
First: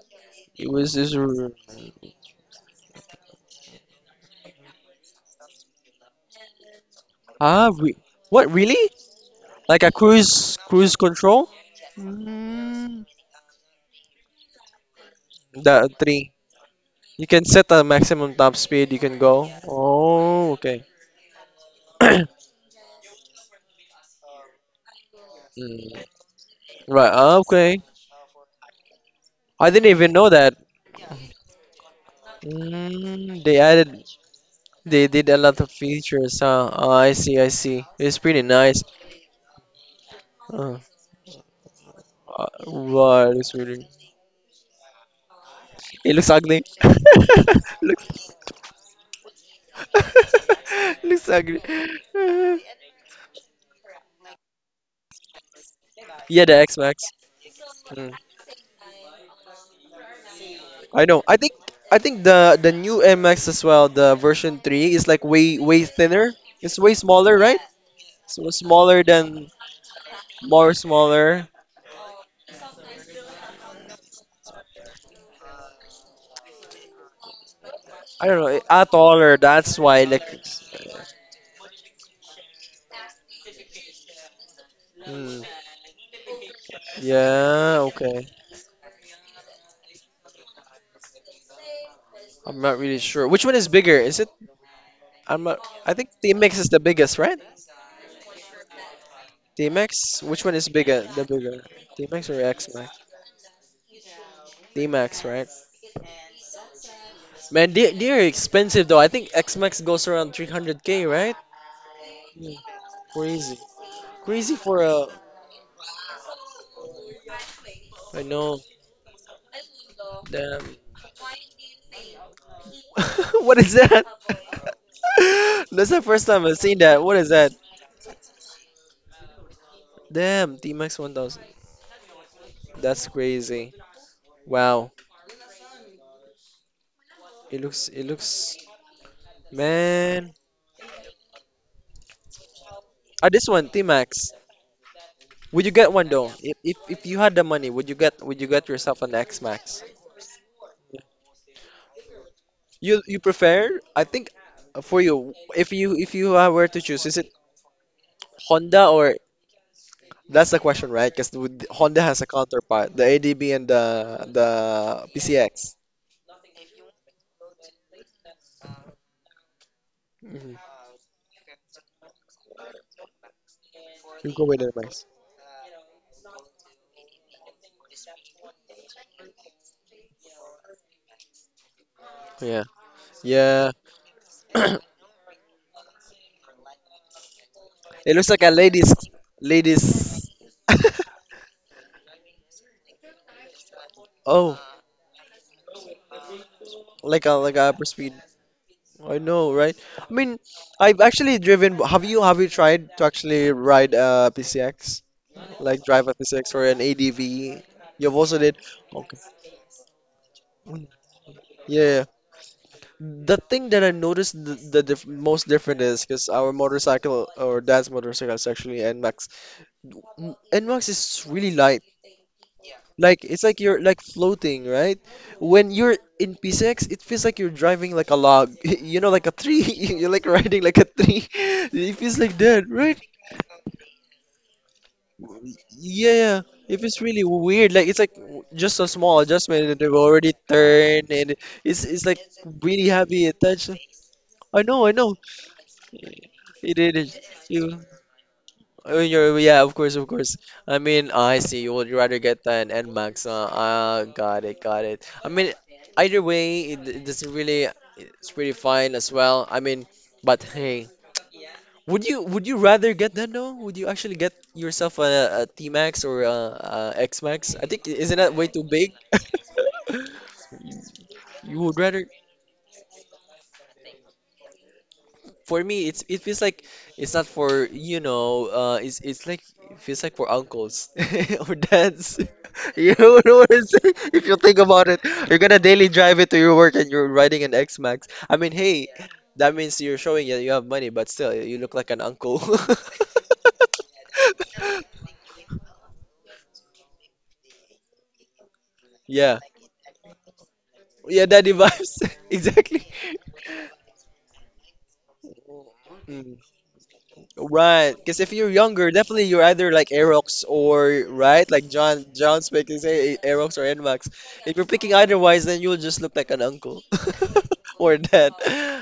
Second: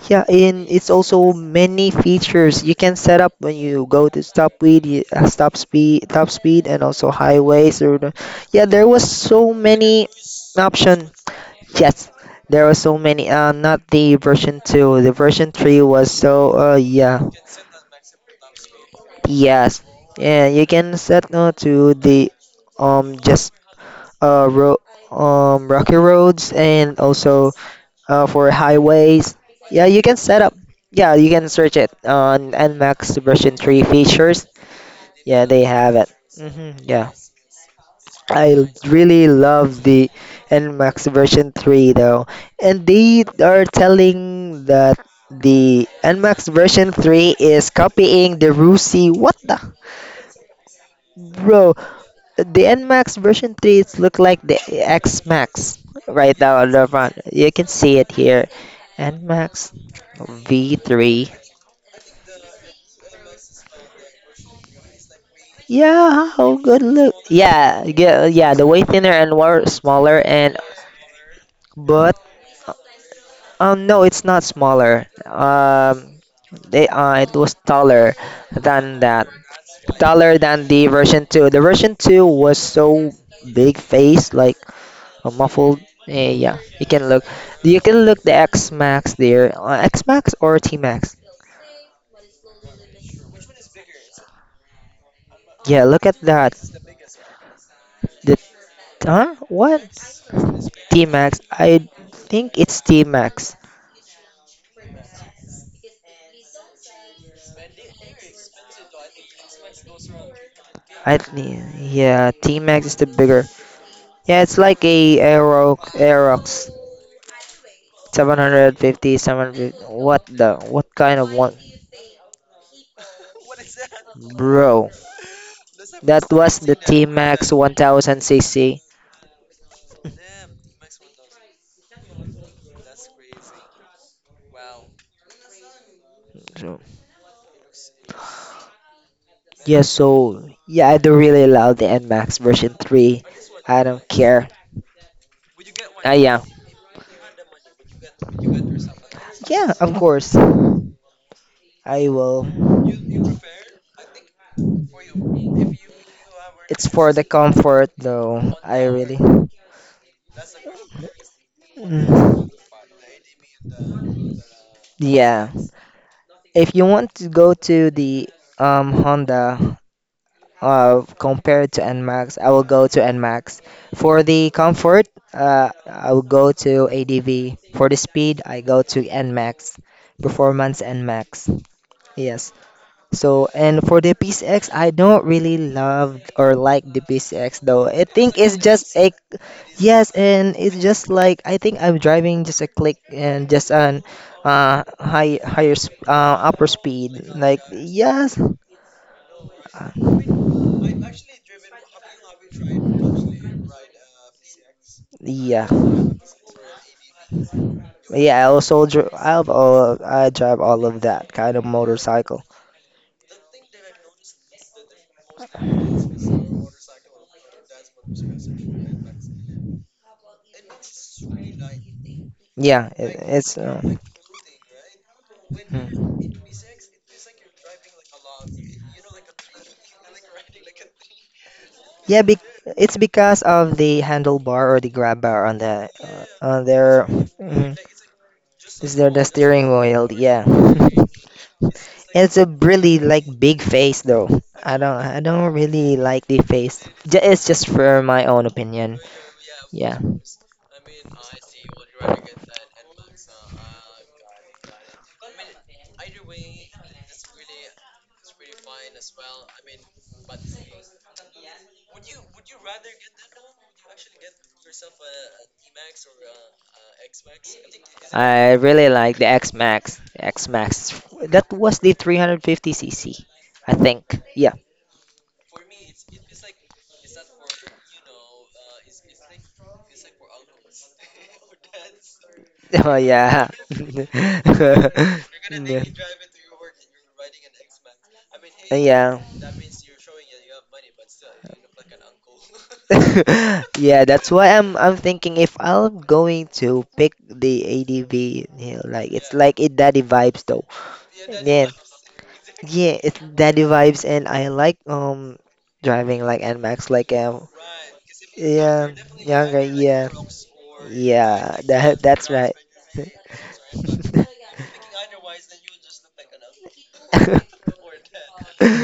S1: yeah, and
S2: It
S1: it's
S2: was just.
S1: also
S2: r-.
S1: many features you can set up when you go to stop speed, you- stop speed, top speed, and also
S2: Ah,
S1: highways.
S2: re what
S1: Yeah,
S2: really?
S1: there was so
S2: Like a
S1: many
S2: cruise
S1: option.
S2: control?
S1: Yes, there were so
S2: Mm,
S1: many. Not the version 2. The version 3
S2: the
S1: was
S2: three.
S1: so.
S2: You
S1: Yeah.
S2: can set a maximum top speed you can go.
S1: Yes, yeah,
S2: Oh,
S1: you
S2: okay.
S1: can set no to the just ro
S2: Mm,
S1: rocky roads and
S2: right. Ah,
S1: also
S2: okay.
S1: for highways.
S2: I
S1: Yeah,
S2: didn't
S1: you
S2: even
S1: can
S2: know
S1: set up.
S2: that.
S1: Yeah, you can search it on Nmax
S2: Mm,
S1: version
S2: they
S1: 3
S2: added,
S1: features.
S2: they did a
S1: Yeah,
S2: lot
S1: they
S2: of
S1: have it.
S2: features. Huh?
S1: Hmm,
S2: Ah,
S1: yeah.
S2: I see. I see. It's pretty
S1: I
S2: nice.
S1: really love the
S2: Uh,
S1: Nmax version 3 though. And they
S2: wow, it looks
S1: are
S2: really.
S1: telling that the
S2: It looks
S1: Nmax
S2: ugly.
S1: version 3 is
S2: Looks,
S1: copying the RUSI. What the?
S2: looks ugly.
S1: Bro, the NMAX version 3 it's look like the XMAX right
S2: Yeah,
S1: now
S2: the
S1: on
S2: X
S1: the
S2: Max.
S1: front. You can see it
S2: Mm.
S1: here. NMAX
S2: I know.
S1: V3.
S2: I think the new MX as well, the version 3 is like way
S1: Yeah,
S2: thinner.
S1: how
S2: It's
S1: good
S2: way
S1: look.
S2: smaller, right?
S1: Yeah, yeah,
S2: So
S1: yeah. The way
S2: smaller
S1: thinner and
S2: than
S1: more smaller, and
S2: more smaller.
S1: but no, it's not smaller. They it was taller
S2: I don't know. Ah,
S1: than that.
S2: taller. That's why like
S1: Taller than the version 2. The version 2 was so big face, like a
S2: hmm.
S1: muffled. Yeah, you can look.
S2: Yeah,
S1: You can look
S2: okay.
S1: the X Max there. X Max or T Max?
S2: I'm not really sure. Which one is bigger? Is it I'm not
S1: Yeah,
S2: I
S1: look
S2: think
S1: at that.
S2: TMX is the biggest, right?
S1: The huh? What?
S2: TMX, which one is bigger?
S1: T
S2: The
S1: Max.
S2: bigger.
S1: I
S2: TMX or
S1: think
S2: X
S1: it's
S2: XMAX?
S1: T Max.
S2: TMX, right? Man, they're expensive though. I think X Max goes around 300k, right?
S1: Yeah,
S2: Mm,
S1: T Max is the bigger.
S2: crazy.
S1: Yeah,
S2: Crazy
S1: it's
S2: for
S1: like
S2: a.
S1: a Aerox
S2: I know.
S1: 750. What the?
S2: Damn.
S1: What kind of one,
S2: what is that?
S1: bro?
S2: That's the
S1: That
S2: first time I've
S1: was the
S2: seen that.
S1: T
S2: What is that?
S1: Max 1000cc.
S2: Damn, T-Max 1000. That's crazy. Wow.
S1: So,
S2: It looks. It looks.
S1: yeah,
S2: Man.
S1: so, yeah, I do really love the N Max version 3.
S2: Ah, this one,
S1: I don't
S2: T-Max.
S1: care.
S2: Would you get one
S1: Ah,
S2: though?
S1: yeah,
S2: If you had the money, would you get yourself an
S1: yeah,
S2: X-Max?
S1: of course. I will.
S2: You prefer? I think for you, if you were to
S1: It's
S2: choose,
S1: for
S2: is
S1: the
S2: it
S1: comfort though. I
S2: Honda
S1: really.
S2: or— that's the question, right? Because Honda has a
S1: Mm,
S2: counterpart, the ADB and the
S1: yeah.
S2: PCX.
S1: If you want to go to the Honda
S2: Mhm.
S1: compared to NMAX, I will go to NMAX. For
S2: You
S1: the
S2: go with the
S1: comfort,
S2: mice.
S1: I will go to ADV. For the speed, I go to NMAX. Performance NMAX. Yes.
S2: Yeah,
S1: So,
S2: yeah.
S1: and for the PCX, I don't really love or like the PCX though. I
S2: It looks
S1: think
S2: like a
S1: it's just
S2: ladies,
S1: a, yes,
S2: ladies.
S1: and it's just like I think I'm driving just a click and just an
S2: Oh,
S1: high higher sp upper
S2: like
S1: speed.
S2: a like
S1: Like,
S2: a upper speed.
S1: yes,
S2: I know, right?
S1: uh,
S2: I mean, I've actually driven. Have you tried to actually ride a PCX,
S1: yeah,
S2: like drive a PCX or an ADV? You've
S1: yeah.
S2: also did. Okay.
S1: I drive all
S2: Mm.
S1: of that kind of
S2: Yeah.
S1: motorcycle.
S2: The thing that I noticed the diff most different is because our motorcycle or dad's motorcycle is actually NMAX. N- NMAX is really light.
S1: Yeah, it,
S2: Like it's
S1: it's
S2: like you're
S1: uh,
S2: like floating, right? When you're
S1: Hmm.
S2: in P6, it feels like you're driving like a log, you know, like a tree. You're like riding like a tree. It
S1: Yeah,
S2: feels
S1: bec
S2: like that,
S1: it's
S2: right?
S1: because of the handlebar or the grab bar on the
S2: Yeah, yeah.
S1: on
S2: It feels
S1: their.
S2: really weird.
S1: Mhm.
S2: Like it's like w- just a
S1: Is there
S2: small
S1: the
S2: adjustment
S1: steering
S2: and they've
S1: wheel?
S2: already
S1: Yeah,
S2: turned and
S1: And
S2: it's like
S1: it's a
S2: really
S1: really like
S2: heavy
S1: big
S2: attention.
S1: face though.
S2: I
S1: I
S2: know, I
S1: don't
S2: know.
S1: I don't really like the
S2: You
S1: face.
S2: did it. Is—
S1: It's
S2: you—
S1: just for my own opinion.
S2: oh, you're, yeah, of course,
S1: Yeah,
S2: of course. I mean, ah, I see. You would rather get an NMAX. Got it, got it. I mean, either way, it doesn't really. It's pretty fine as well. I mean, but hey, would you rather get that though? Would you actually get yourself a T-Max or a X-Max? I think isn't that way
S1: I
S2: too
S1: really
S2: big?
S1: like the X Max. X Max that
S2: You
S1: was
S2: would
S1: the
S2: rather.
S1: 350cc, I think. Yeah.
S2: For me it's it feels like it's not for it's like it feels like for uncles or dads. You
S1: Oh
S2: know
S1: yeah.
S2: what I'm saying? If you think about it, you're gonna
S1: Yeah.
S2: daily drive it to your work and you're riding an X-Max. I mean, hey,
S1: Yeah.
S2: that means you're showing that you have money, but still, you look like an uncle.
S1: Yeah, that's why I'm thinking if I'm going to pick the ADV, like it's
S2: Yeah.
S1: like it daddy vibes though.
S2: Yeah, daddy
S1: Yeah.
S2: vibes. Exactly.
S1: Yeah, it's daddy vibes and I like driving like N Max, like
S2: Right, because if you're younger,
S1: yeah,
S2: definitely you're
S1: younger,
S2: either like
S1: yeah.
S2: Aerox or right,
S1: Yeah,
S2: like
S1: that
S2: John
S1: that's
S2: John's
S1: right.
S2: making say Aerox or Nmax. If you're picking otherwise, then you'll just look like an uncle or dad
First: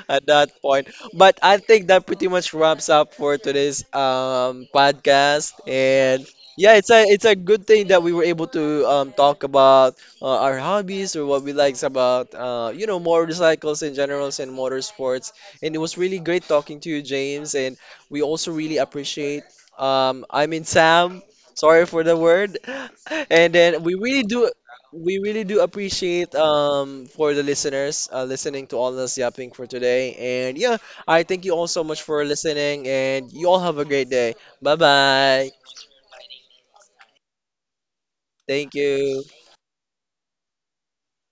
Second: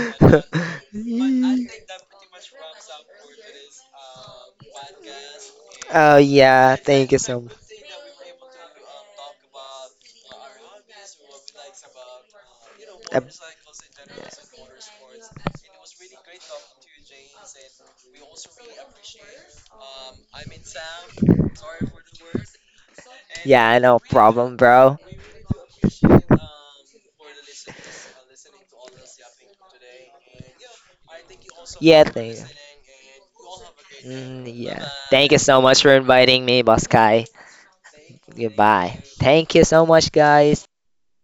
S2: at that point. But I think that pretty much wraps up for today's podcast.
S1: Oh
S2: And
S1: yeah,
S2: yeah, it's a
S1: thank you
S2: it's a
S1: so much.
S2: good thing that we were able to talk about our hobbies or what we likes about
S1: Uh,
S2: motorcycles in generals and motorsports. And it was really great talking to you, James. And we also really appreciate. I mean Sam. Sorry for the word. And
S1: yeah,
S2: then
S1: no problem, bro.
S2: we really do appreciate for the listeners listening to all us yapping for today. And yeah, I thank you all so much
S1: Yeah,
S2: for
S1: thank you.
S2: listening. And you all have a great day.
S1: Mm,
S2: Bye
S1: yeah. Thank you
S2: bye.
S1: so much for inviting me, Boss Kai.
S2: Thank
S1: Goodbye.
S2: you.
S1: Thank you so much, guys.